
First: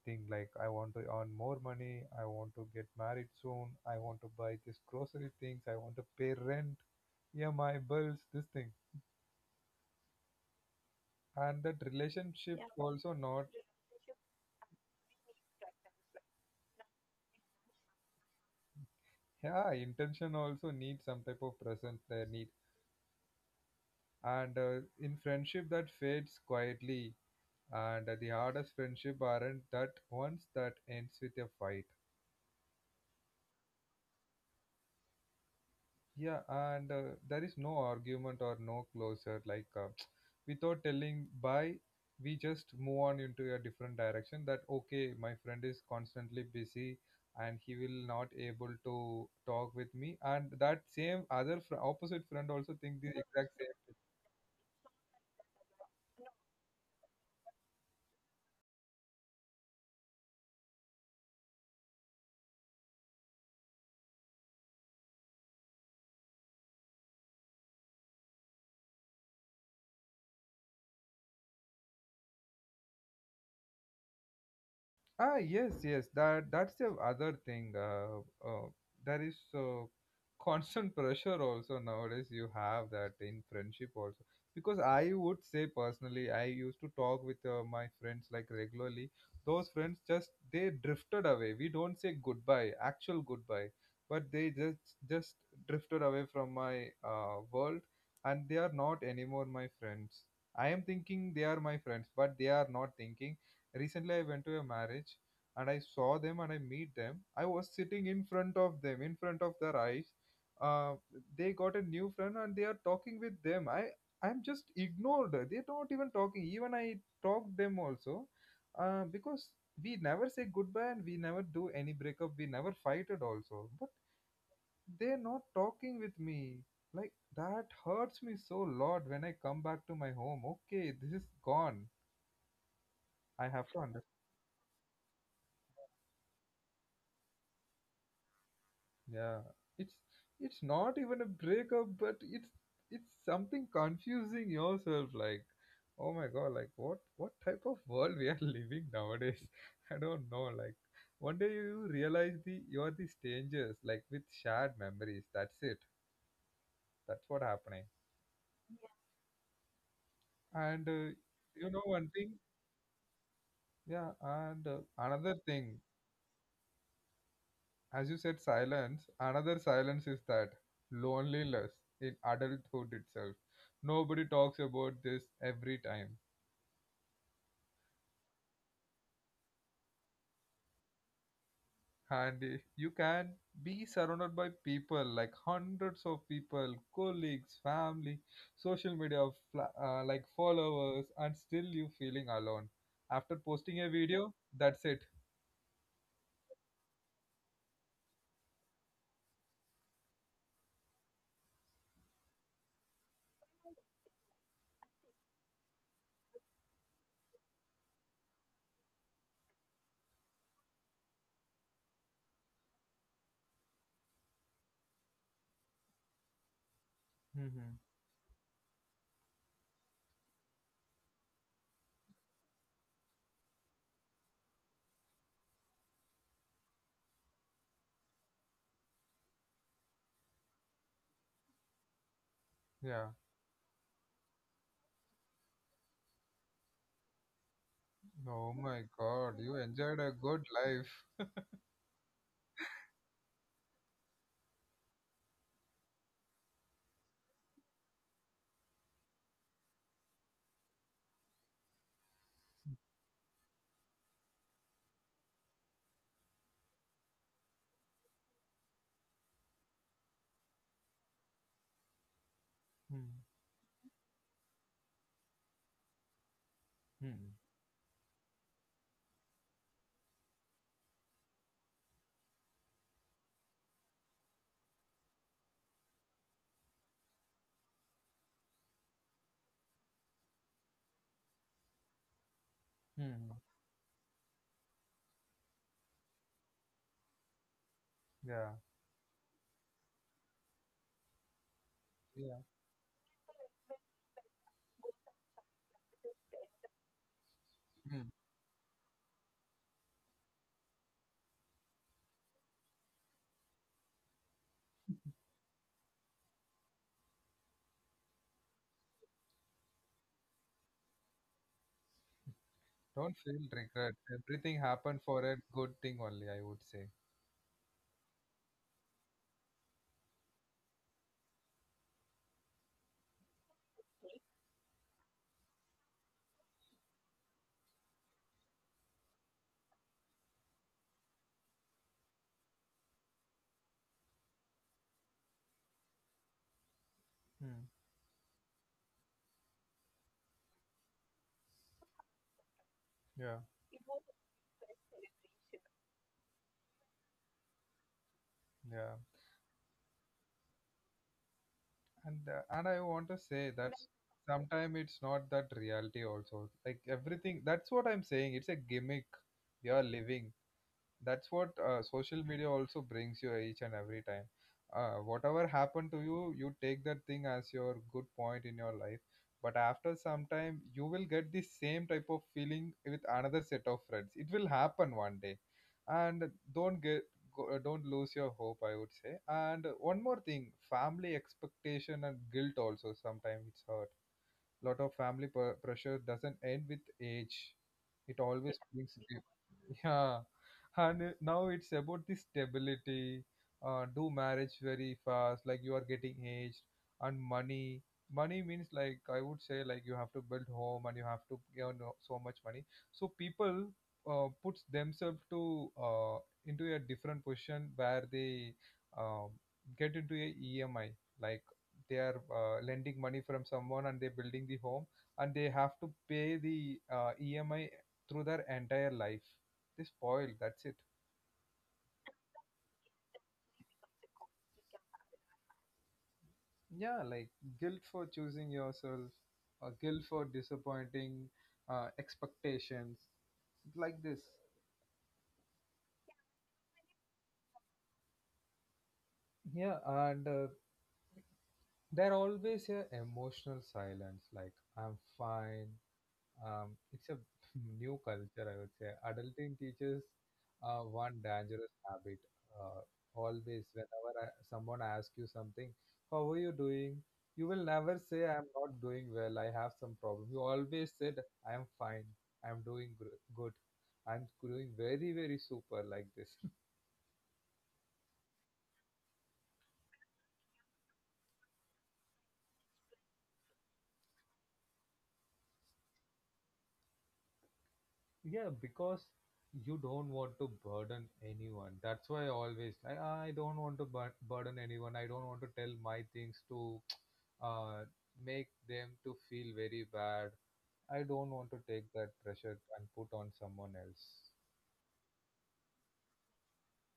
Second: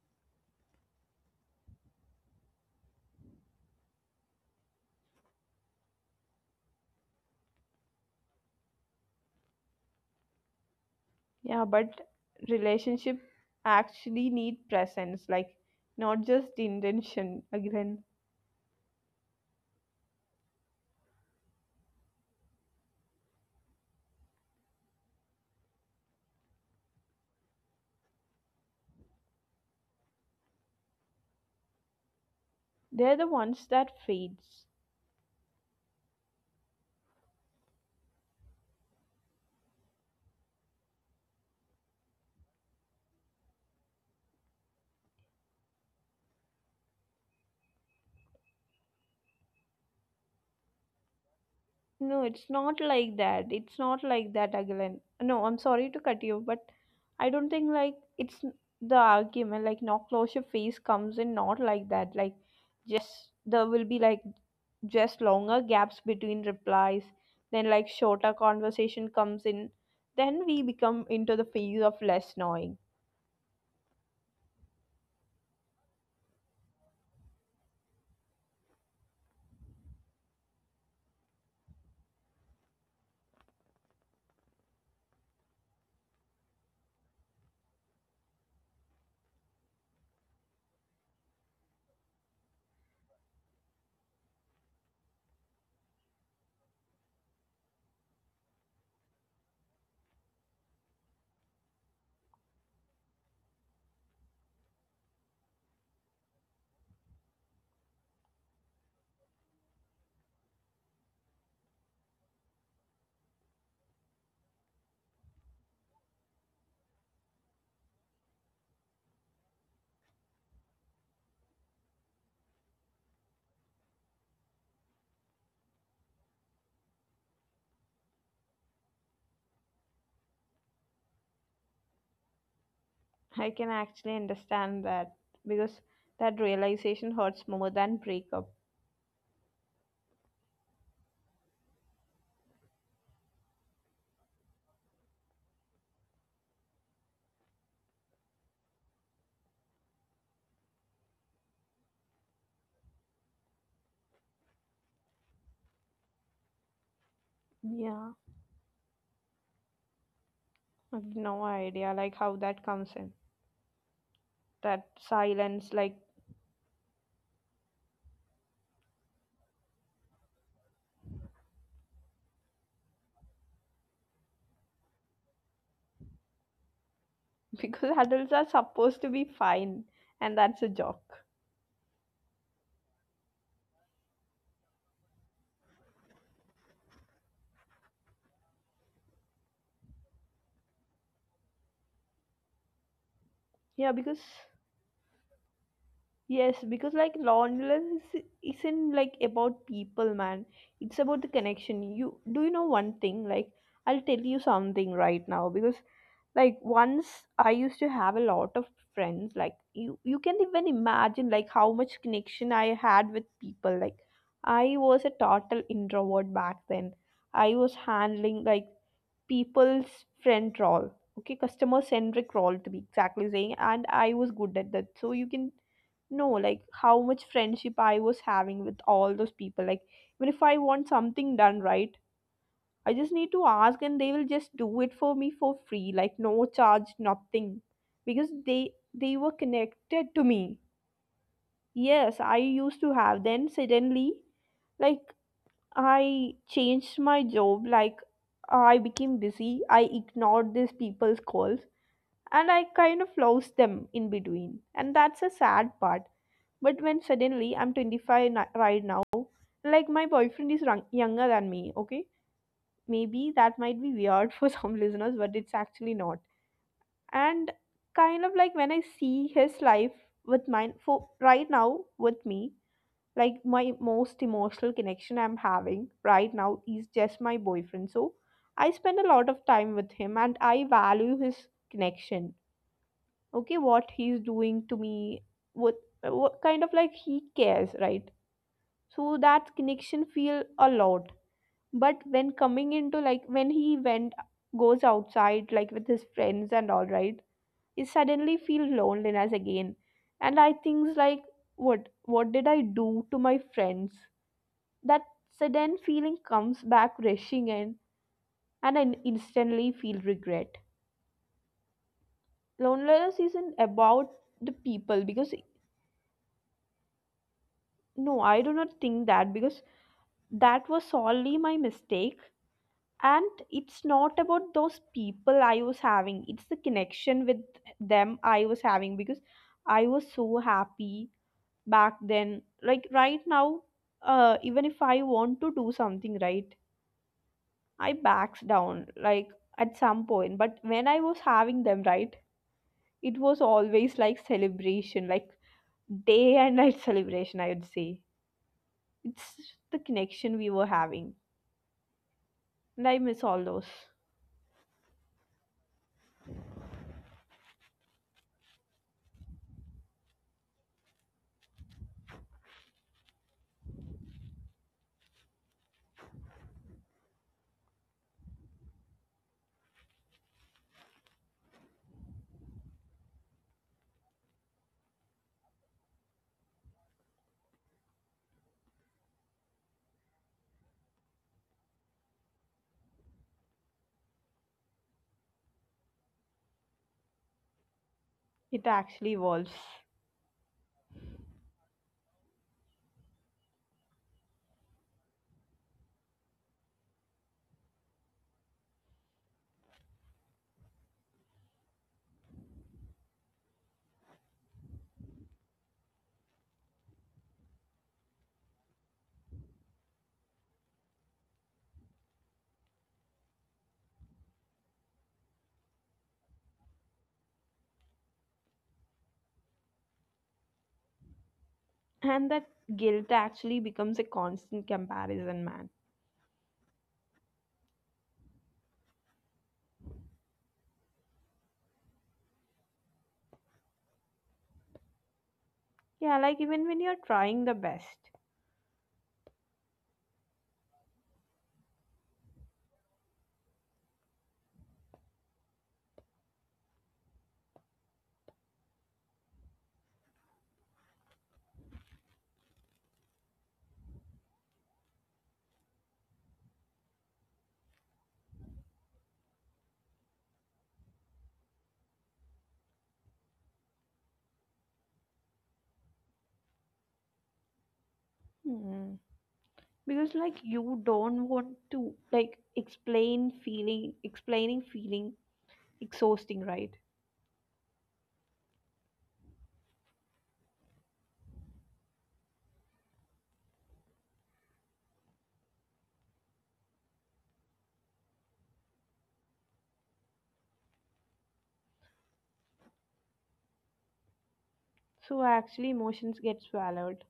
S1: thing, like I want to earn more money, I want to get married soon, I want to buy this grocery things, I want to pay rent, yeah, my bills, this thing,
S2: Yeah,
S1: and that
S2: but
S1: relationship
S2: relationship
S1: also not.
S2: actually need presence, like not just intention again.
S1: Yeah, intention also needs some type of presence, they need. And in friendship that fades quietly. And the hardest friendship aren't that ones that ends with a fight.
S2: They're the ones that fades.
S1: Yeah. And there is no argument or no closure, like without telling bye, we just move on into a different direction. That okay, my friend is constantly busy and he will not able to talk with me, and that same other opposite friend also think
S2: No,
S1: the
S2: it's
S1: exact
S2: not
S1: same.
S2: like that. It's not like that, Agalan. No, I'm sorry to cut you, but I don't think like it's n-, the argument like no closure phase comes in not like that. Like just, there will be like just longer gaps between replies, then like shorter conversation comes in. Then we become into the phase of less knowing.
S1: Ah, yes, yes. That's the other thing. Uh, there is constant pressure also nowadays. You have that in friendship also. Because I would say, personally, I used to talk with my friends like regularly. Those friends just they drifted away. We don't say goodbye, actual goodbye, but they just drifted away from my world, and they are not anymore my friends. I am thinking they are my friends, but they are not thinking. Recently I went to a marriage, and I saw them and I meet them. I was sitting in front of them, in front of their eyes. uh, they got a new friend and they are talking with them. I I'm just ignored. They're not even talking. Even I talked them also because we never say goodbye and we never do any breakup, we never fighted also. But they're not talking with me. Like that hurts me so lot. When I come back to my home, okay, this is gone.
S2: I
S1: I
S2: can
S1: have to
S2: actually
S1: understand.
S2: understand that because that realization hurts more than breakup.
S1: Yeah, it's it's not even a breakup, but it's something confusing yourself. Like, oh my god, like what type of world we are living nowadays? I don't know. Like, one day you realize the you are the strangers, like with shared memories. That's it. That's what happening.
S2: Yeah.
S1: And
S2: I've no
S1: you know,
S2: idea like
S1: one
S2: how
S1: thing,
S2: that comes in.
S1: yeah. And
S2: That
S1: another
S2: silence,
S1: thing,
S2: like
S1: as you said, silence, another silence is that loneliness in adulthood itself. Nobody talks about this every time.
S2: because adults are supposed to be fine, and that's a joke.
S1: And you can be surrounded by people, like hundreds of people, colleagues, family, social media, like followers, and still you feeling alone. After
S2: Yeah,
S1: posting a
S2: because,
S1: video, that's it.
S2: yes, because like loneliness isn't like about people, man. It's about the connection. You, do you know one thing? Like I'll tell you something right now because like once I used to have a lot of friends. Like you can even imagine like how much connection I had with people. Like I was a total introvert back then. I was
S1: Mm-hmm.
S2: handling like people's friend role, okay, customer centric role to be exactly saying, and I was good at that, so you can no like how much friendship I was having with all those people. Like even if I want something done, right, I just
S1: Yeah.
S2: need to ask and they will just do it for me for free, like no charge, nothing, because they
S1: Oh my
S2: they were
S1: God, you
S2: connected
S1: enjoyed a
S2: to
S1: good
S2: me.
S1: life.
S2: Yes, I used to have. Then suddenly, like I changed my job, like I became busy, I ignored these people's calls, and I kind of lost them in between, and that's a sad part. But when suddenly I'm 25 right now, like my boyfriend is younger than me, okay? Maybe
S1: Mm-hmm.
S2: that might be weird for some listeners, but it's actually not. And kind of like when I see his life with mine, for right now with me, like my most emotional connection I'm having right now is just my boyfriend. So I spend a lot of time with him and I value his connection, okay?
S1: Hmm.
S2: What he's doing to me, what, what kind of like he cares, right?
S1: Yeah.
S2: So that connection feel a lot. But when
S1: Yeah.
S2: coming into like when he went, goes outside like with his friends and all, right, he suddenly feel loneliness again. And I things like, what did I do to my friends? That sudden feeling comes back rushing in, and I instantly feel regret. Loneliness
S1: Don't
S2: isn't
S1: feel
S2: about
S1: regret.
S2: the
S1: Everything
S2: people
S1: happened
S2: because,
S1: for a good thing only, I would say.
S2: no, I do not think that because that was solely my mistake. And it's not about those people I was having, it's the connection with them I was having because I was so happy back then. Like right now, even if I want to do something, right,
S1: Hmm.
S2: I backs down like at some point. But when I was having them, right, it was
S1: Yeah,
S2: always like celebration, like day and night, celebration, I would say.
S1: yeah.
S2: It's the connection we were having,
S1: And
S2: and
S1: I
S2: I
S1: want
S2: miss
S1: to
S2: all
S1: say
S2: those.
S1: that sometimes it's not that reality also, like everything, that's what I'm saying, it's a gimmick we are living. That's what social media also brings you each and every time. Whatever happened to you, you take that thing as your good point in your life. But after some time you will get the same type of feeling with another set of friends. It will happen one day. And don't get go, don't lose your hope, I would say. And one more thing, family expectation and guilt also sometimes it's hurt. Lot of pressure doesn't end with age, it
S2: It
S1: always brings
S2: actually
S1: guilt.
S2: evolves.
S1: Yeah, and now it's about the stability. Do marriage very fast, like you are getting aged, and money. Money means, like I would say, like you have to build home and you have to earn so much money. So people puts themselves to into a different position where they um, get into a EMI, like they are lending money from someone, and they're building the home, and they have to pay the EMI through their entire life. They spoil, that's it.
S2: And that guilt actually becomes a constant comparison, man.
S1: Yeah, like guilt for choosing yourself, or guilt for disappointing expectations like this.
S2: Yeah, like even when you're trying the best.
S1: Yeah, and they're always a emotional silence, like I'm fine. It's a new culture, I would say. Adulting teaches one dangerous habit. Uh, whenever someone asks you something, how are you doing? You will never say, I'm not doing well, I have some problem. You always said, I'm fine, I'm good, I'm doing very, very super like this.
S2: Hmm. Because like you don't want to like explain feeling, explaining feeling exhausting, right?
S1: Yeah, because you don't want to burden anyone. That's why I always, like, I don't want to burden anyone. I don't want to tell my things to uh, make them to feel very bad. I don't want to take that pressure and put on someone else.
S2: So actually emotions get swallowed.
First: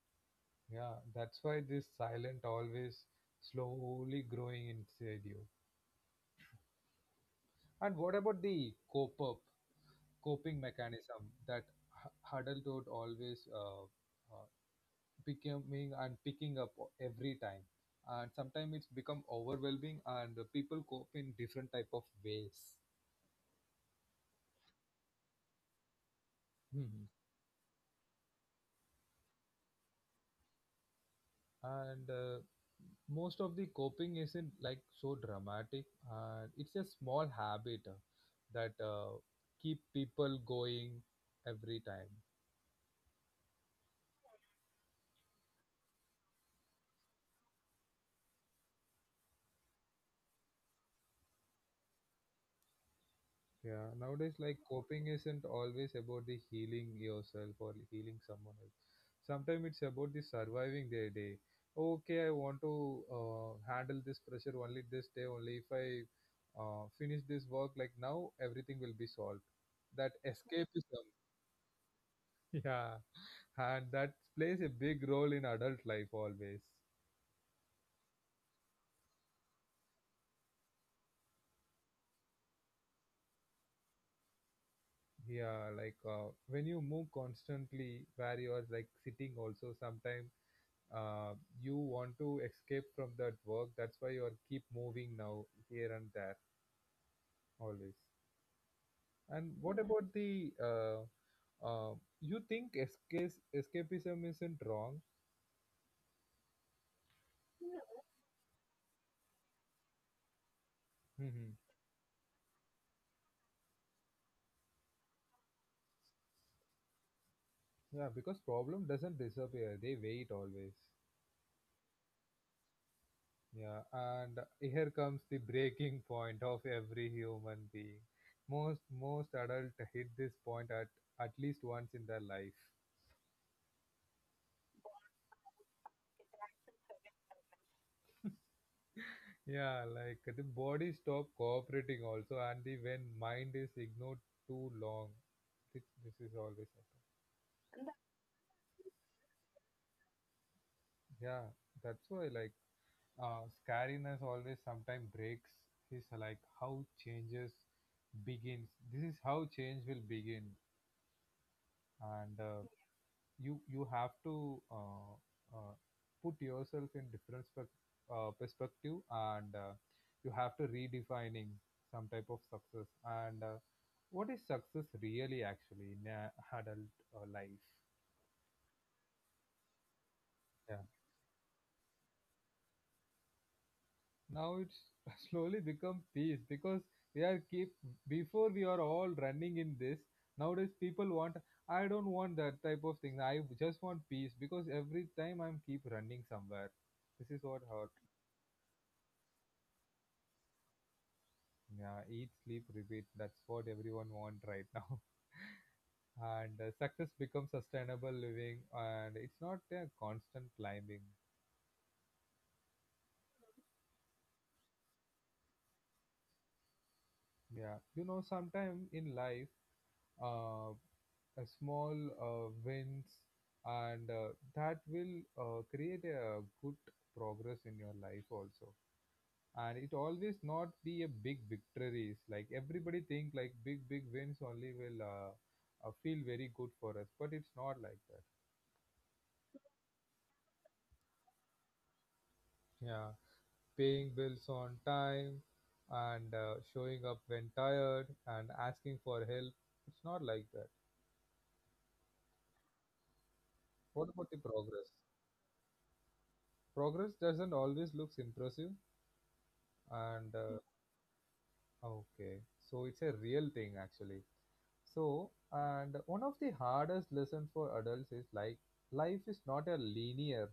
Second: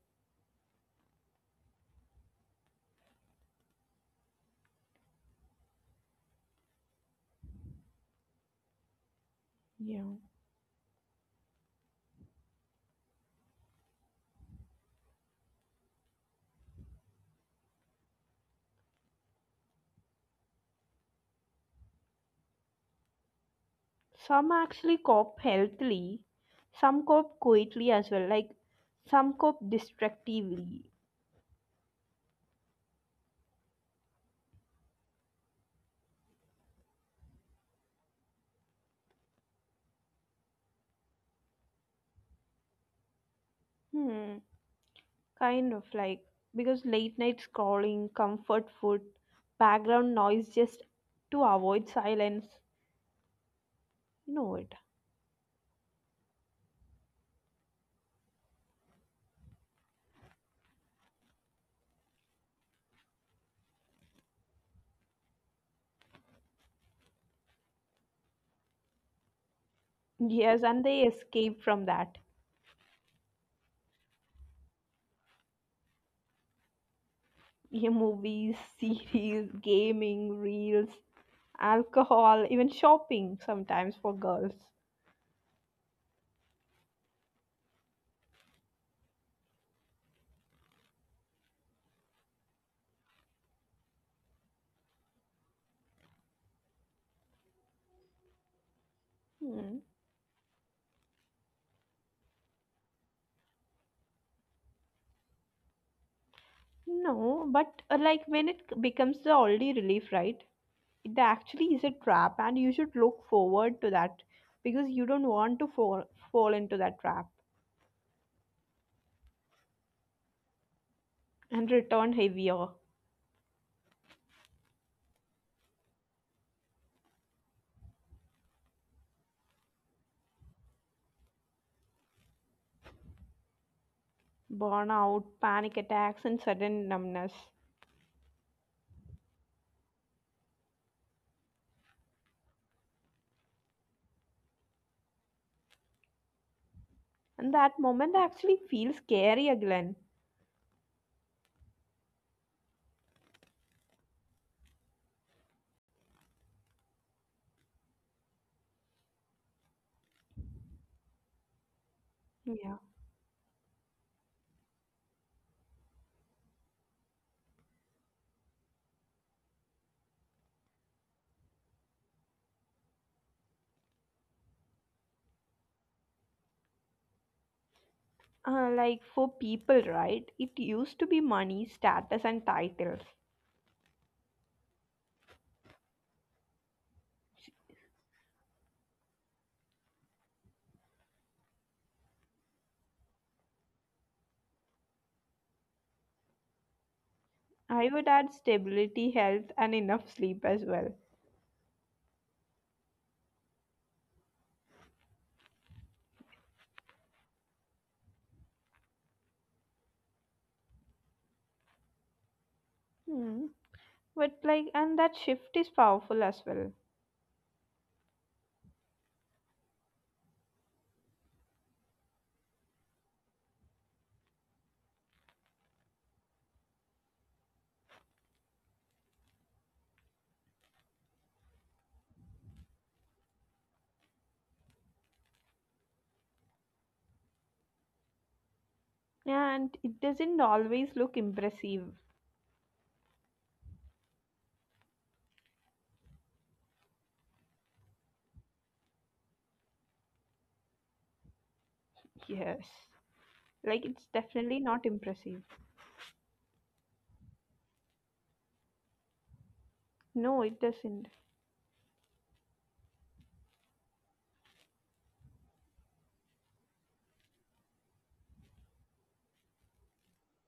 S1: Yeah, that's why this silent always slowly growing inside you. And what about the cope up
S2: Yeah.
S1: coping mechanism that adulthood always uh, becoming and picking up every time, and sometimes it's become overwhelming, and people cope in different type of ways.
S2: Some actually cope healthily, some
S1: Mhm.
S2: cope quietly as well, like some cope destructively.
S1: And most of the coping isn't like so dramatic, and it's a small habit that keep people going every time.
S2: Hmm. Kind of like, because late night scrolling, comfort food, background noise just to avoid silence.
S1: Yeah, nowadays,
S2: You
S1: like
S2: know it.
S1: coping isn't always about the healing yourself or healing someone else. Sometimes it's about the surviving their day. Okay, I want to handle this pressure only this day. Only if I finish this work, like now, everything will be solved. That
S2: Yes, and
S1: escapism,
S2: they escape from that.
S1: yeah, and that plays a big role in adult life always.
S2: Yeah, movies, series, gaming, reels, alcohol, even shopping sometimes for girls.
S1: Yeah, like when you move constantly, where you are like sitting also, sometimes uh, you want to escape from that work. That's why you are keep moving now here and there always. And what
S2: Hmm.
S1: about the uh, you think escape escapism isn't wrong?
S2: No, but like when it becomes the only relief, right? It
S1: Hmm.
S2: actually is a trap and you should look forward to that because you don't want to fall into that trap
S1: Yeah, because problem doesn't disappear, they wait always.
S2: and return heavier.
S1: Yeah, and here comes the breaking point of every human being. Most adults hit this point at least once in their life.
S2: Burnout, panic attacks, and sudden numbness.
S1: Yeah, like the body stop cooperating also, and the when mind is ignored too long, this is always happen.
S2: And that moment actually feels scary again.
S1: Yeah, that's why, like, scariness always sometimes breaks. Is like how changes begins. This is how change will begin, and
S2: Yeah.
S1: you have to uh, put yourself in different perspective, and you have to redefining some type of success, and what is success really actually in a adult life.
S2: Like for people, right? It
S1: Yeah.
S2: used to be money, status, and titles.
S1: Now it's slowly become peace, because we are keep, before we are all running in this, nowadays people want, I don't want that type of thing, I just want peace, because every time I'm keep running somewhere. This is what
S2: I
S1: hurt.
S2: would add stability, health, and enough sleep as well.
S1: Yeah, eat, sleep, repeat. That's what everyone want right now. And success becomes sustainable living, and it's not a constant climbing.
S2: Hmm. But like, and that shift is powerful as well.
S1: Yeah, you know, sometimes in life, uh, a small wins, and that will create a good progress in your life also. And it always not be a big victories. Like everybody think like big wins only will feel very good for us, but it's not like that.
S2: And it doesn't always look impressive.
S1: Yeah, paying bills on time, and showing up when tired and asking for help. It's not like that.
S2: Yes. Like,
S1: What
S2: it's
S1: about the
S2: definitely
S1: progress?
S2: not impressive.
S1: Progress doesn't always looks impressive, and
S2: No, it doesn't.
S1: okay, so it's a real thing actually. So, and one of the hardest lessons for adults is like life is not a linear.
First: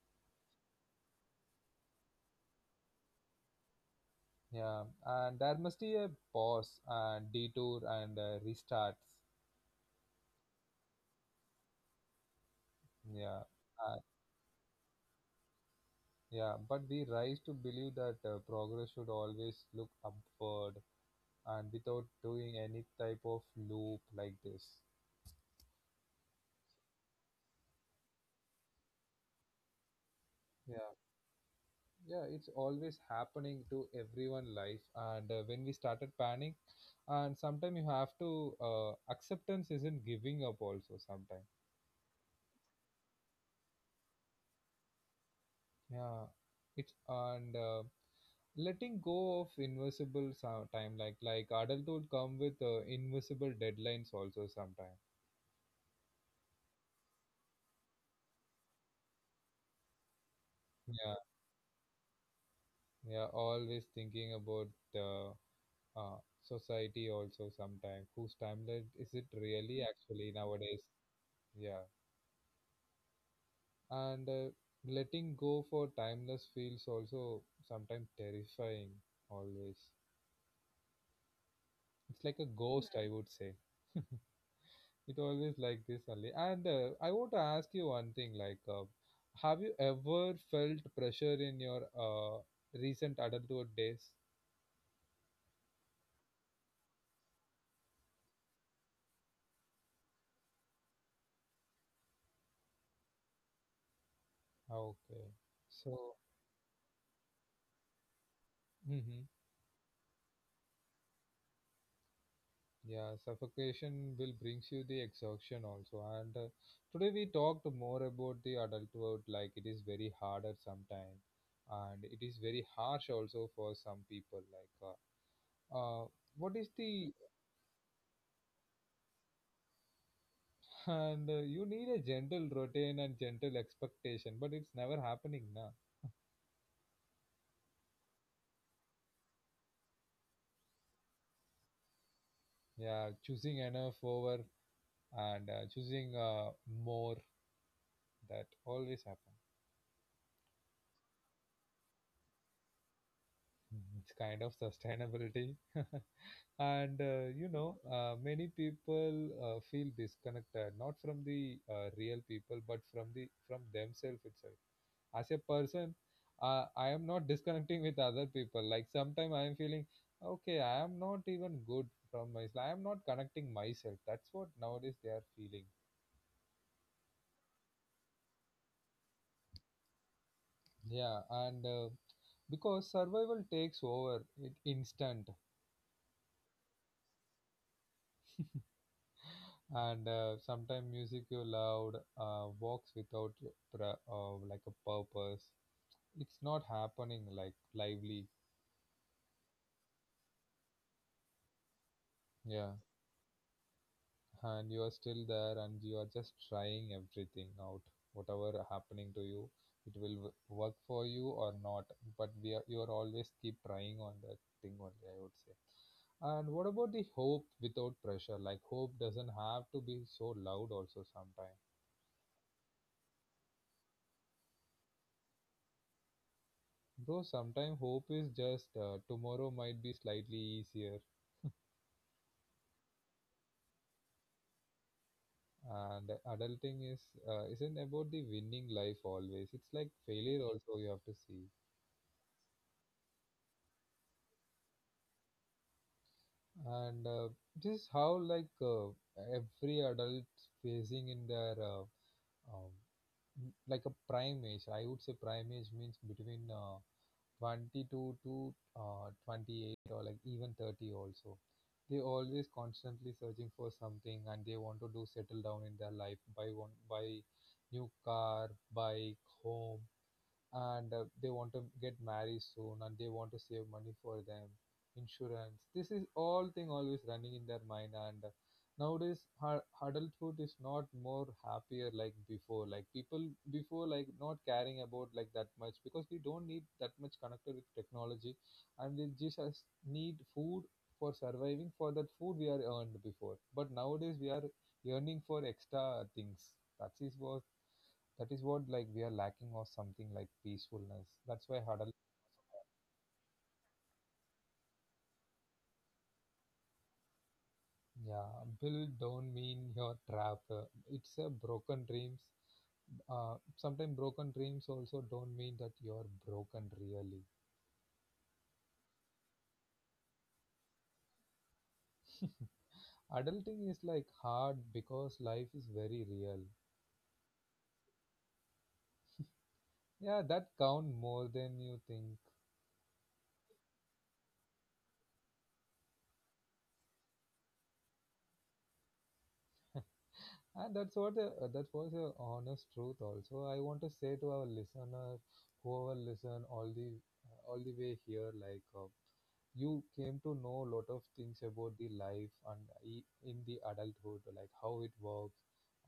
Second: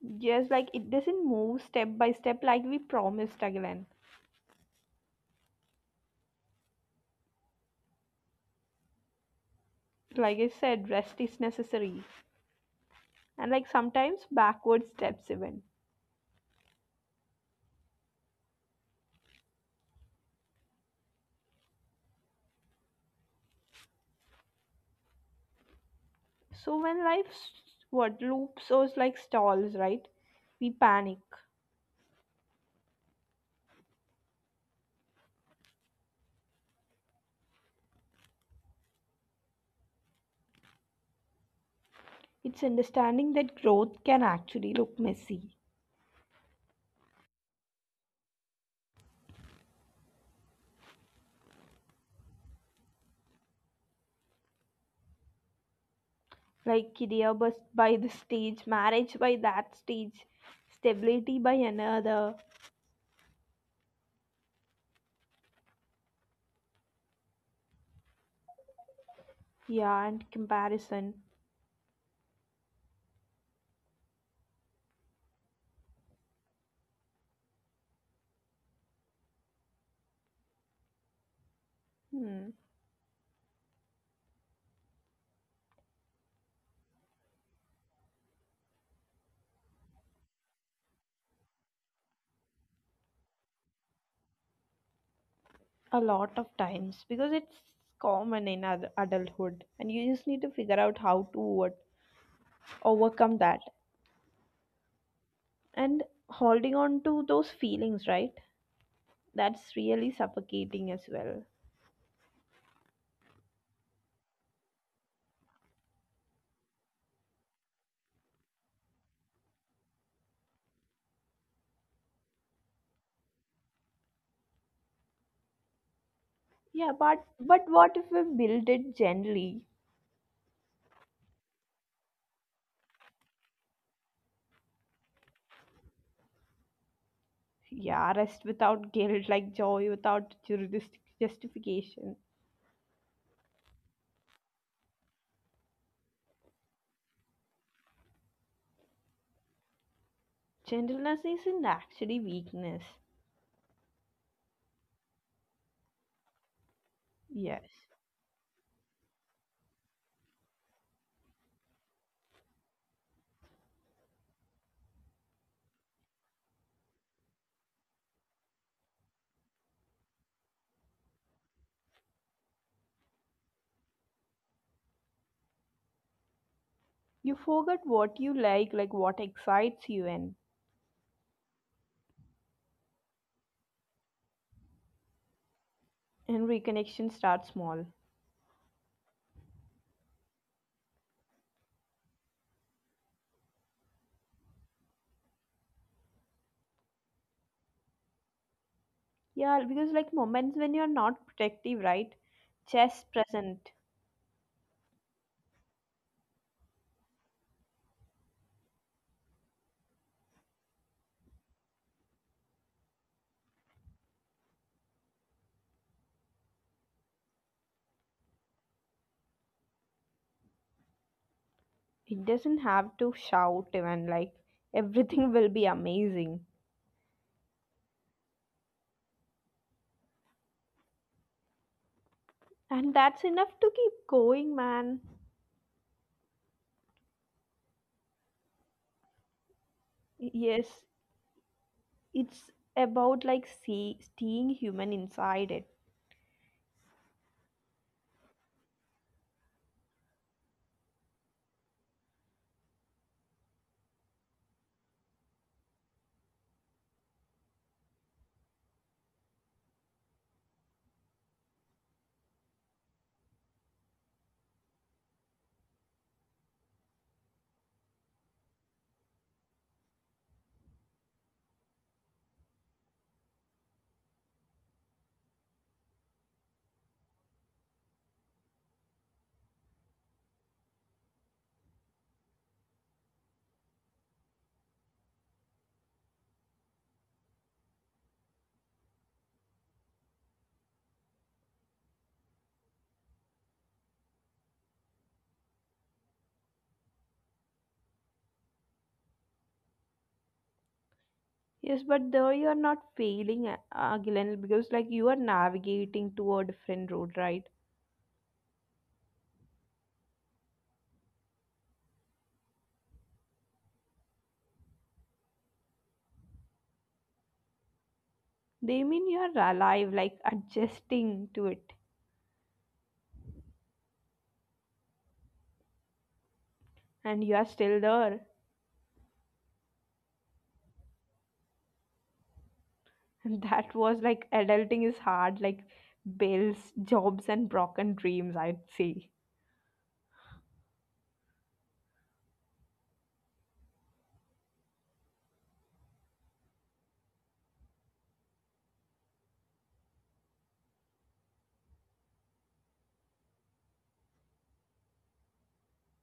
S2: Yes, like it doesn't move step by step like we promised again.
S1: Yeah, and there must be a pause and detour and restarts.
S2: Like I said, rest is necessary,
S1: Yeah.
S2: and like sometimes backward steps even.
S1: Yeah, but we rise to believe that progress should always look upward, and without doing any type of loop like this.
S2: So when life what loops or like stalls, right? We
S1: Yeah,
S2: panic.
S1: yeah, it's always happening to everyone life. And when we started panic, and sometimes you have to acceptance isn't giving up also sometimes.
S2: It's understanding that growth can actually look messy,
S1: Yeah, it's, and letting go of invisible time, like adulthood come with invisible deadlines also sometimes.
S2: like career bust by the stage, marriage by that stage, stability by another,
S1: Yeah, always thinking about uh, society also sometime. Whose timeline is it really
S2: yeah, and
S1: actually nowadays?
S2: comparison.
S1: Yeah, and letting go for timeless feels also sometimes terrifying. Always, it's
S2: Hmm.
S1: like a ghost, I would say. It always like this only. And I want to ask you one thing. Like, have you ever felt pressure in your recent adulthood days?
S2: A lot of times because it's common in adulthood and you just need to figure out how to what, overcome that.
S1: Ah, okay,
S2: And
S1: so.
S2: holding on to those feelings, right,
S1: Mhm.
S2: that's really suffocating as well.
S1: Yeah, suffocation will brings you the exhaustion also. And today we talked more about the adulthood, like it is very harder sometimes, and it is very harsh also for some people. Like, uh, uh, what is
S2: Yeah,
S1: the
S2: but what if we build it gently?
S1: and you need a gentle routine and gentle expectation, but it's never happening now.
S2: Yeah, rest without guilt, like joy without justification.
S1: Yeah, choosing enough over, and choosing more, that always happen.
S2: Gentleness isn't actually weakness.
S1: Mhm. It's kind of sustainability. and you
S2: Yes.
S1: know, many people feel disconnected not from the real people, but from the from themselves itself as a person. I am not disconnecting with other people, like sometimes I am feeling okay, I am not even good from myself, I am not connecting myself. That's what nowadays they are feeling.
S2: You forget what you like what excites you. and
S1: Yeah, and because survival takes over it instant,
S2: and reconnection starts small.
S1: and sometimes music you loved, walks without a like a purpose, it's not happening like lively.
S2: Yeah, because like moments when you're not protective, right?
S1: Yeah,
S2: Just present.
S1: and you are still there, and you are just trying everything out, whatever happening to you, it will work for you or not, but we are you are always keep trying on that thing only, I would say. And what about the hope without pressure? Like hope doesn't have to be so loud also sometimes.
S2: It doesn't have to shout even like everything will be amazing.
S1: Though sometimes hope is just tomorrow might be slightly easier,
S2: And that's enough to keep going, man.
S1: and adulting is isn't about the winning life always. It's like
S2: Y-
S1: failure
S2: yes,
S1: also you have to see,
S2: it's about like see, seeing human inside it.
S1: and this is how, like, every adult facing in their um, like a prime age. I would say prime age means between 22 to 28, or like even 30 also. They always constantly searching for something, and they want to do settle down in their life, buy one, buy new car, bike, home, and they want to get married soon, and they want to save money for them, insurance. This is all thing always running in their mind. And nowadays her adulthood is not more happier like before, like people before like not caring about like that much, because we don't need that much connected with technology, and we just as need food for surviving. For that food we are earned before, but nowadays we are yearning for extra things. That is what, like we are lacking or something, like peacefulness. That's why
S2: Yes,
S1: huddle.
S2: but though you're not failing again because like you are navigating to a different road, right?
S1: Yeah, build don't mean your trap. It's a broken dreams. Sometimes broken dreams also don't mean that you're broken really.
S2: They mean you're alive, like adjusting to it.
S1: Adulting is like hard because life is very real.
S2: And you are still there.
S1: Yeah, that count more than you think.
S2: And that was like adulting is hard, like bills, jobs, and broken dreams, I'd say.
S1: And that's what a, that was a honest truth. Also, I want to say to our listener, whoever listen all the way here, like you came to know a lot of things about the life, in the adulthood, like how it works.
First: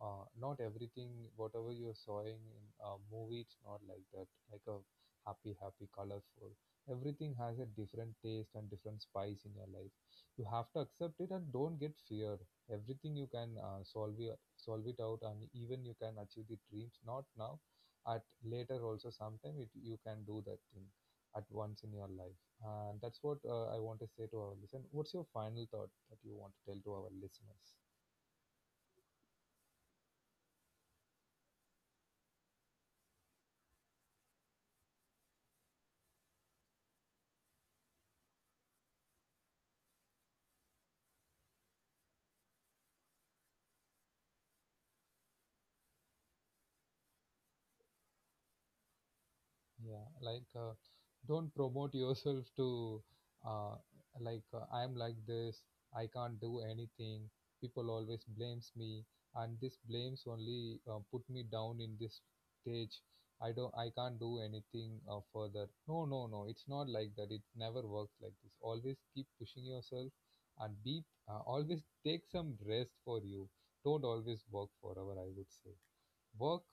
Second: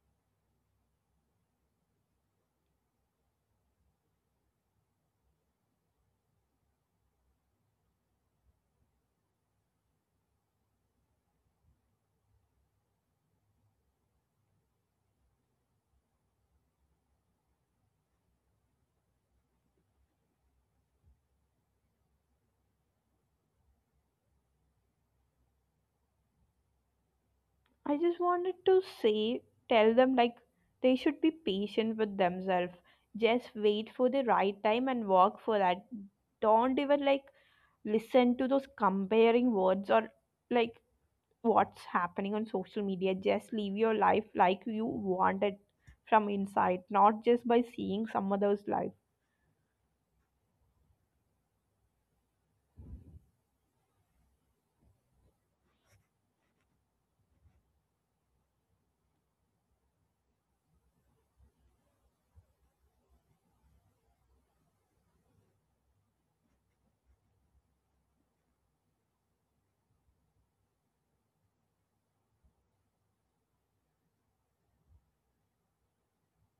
S1: Not everything, whatever you're sawing in a movie, it's not like that. Like a happy, happy, colorful. Everything has a different taste and different spice in your life. You have to accept it, and don't get fear. Everything you can solve it out, and even you can achieve the dreams, not now, at later also sometime it, you can do that thing at once in your life. And that's what I want to say to our listeners. What's your final thought that you want to tell to our listeners?
S2: I just wanted to say, tell them like they should be patient with themselves. Just wait for the right time and work for that. Don't even like listen to those comparing words or like what's happening on social media. Just live your life like you want it from inside, not just by seeing some other's life.
S1: Yeah, like don't promote yourself to uh, like, I'm like this, I can't do anything. People always blames me, and this blames only put me down in this stage. I can't do anything further. No, no, no. It's not like that. It never works like this. Always keep pushing yourself, and be always take some rest for you. Don't always work forever. I would say work,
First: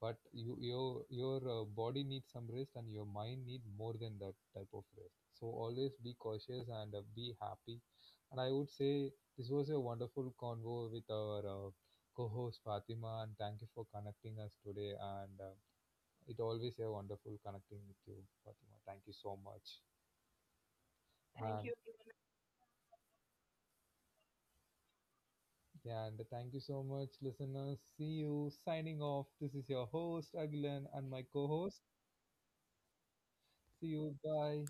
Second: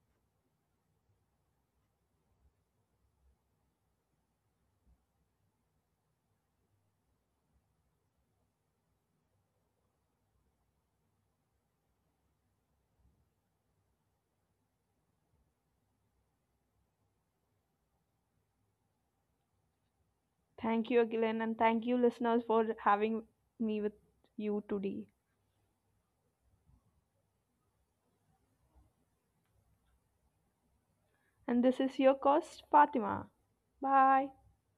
S1: but your body needs some rest, and your mind need more than that type of rest. So always be cautious and be happy. And I would say this was a wonderful convo with our co-host Fatima, and thank you for connecting us today. And it always a wonderful connecting with you, Fatima. Thank you so much.
S2: Thank you, Gillian, and
S1: And
S2: thank you, listeners, for having me with you today.
S1: yeah, and thank you so much, listeners. See you. Signing off. This is your host, Agilan, and my co
S2: And this
S1: host.
S2: is your host, Fatima.
S1: See you.
S2: Bye.
S1: Bye.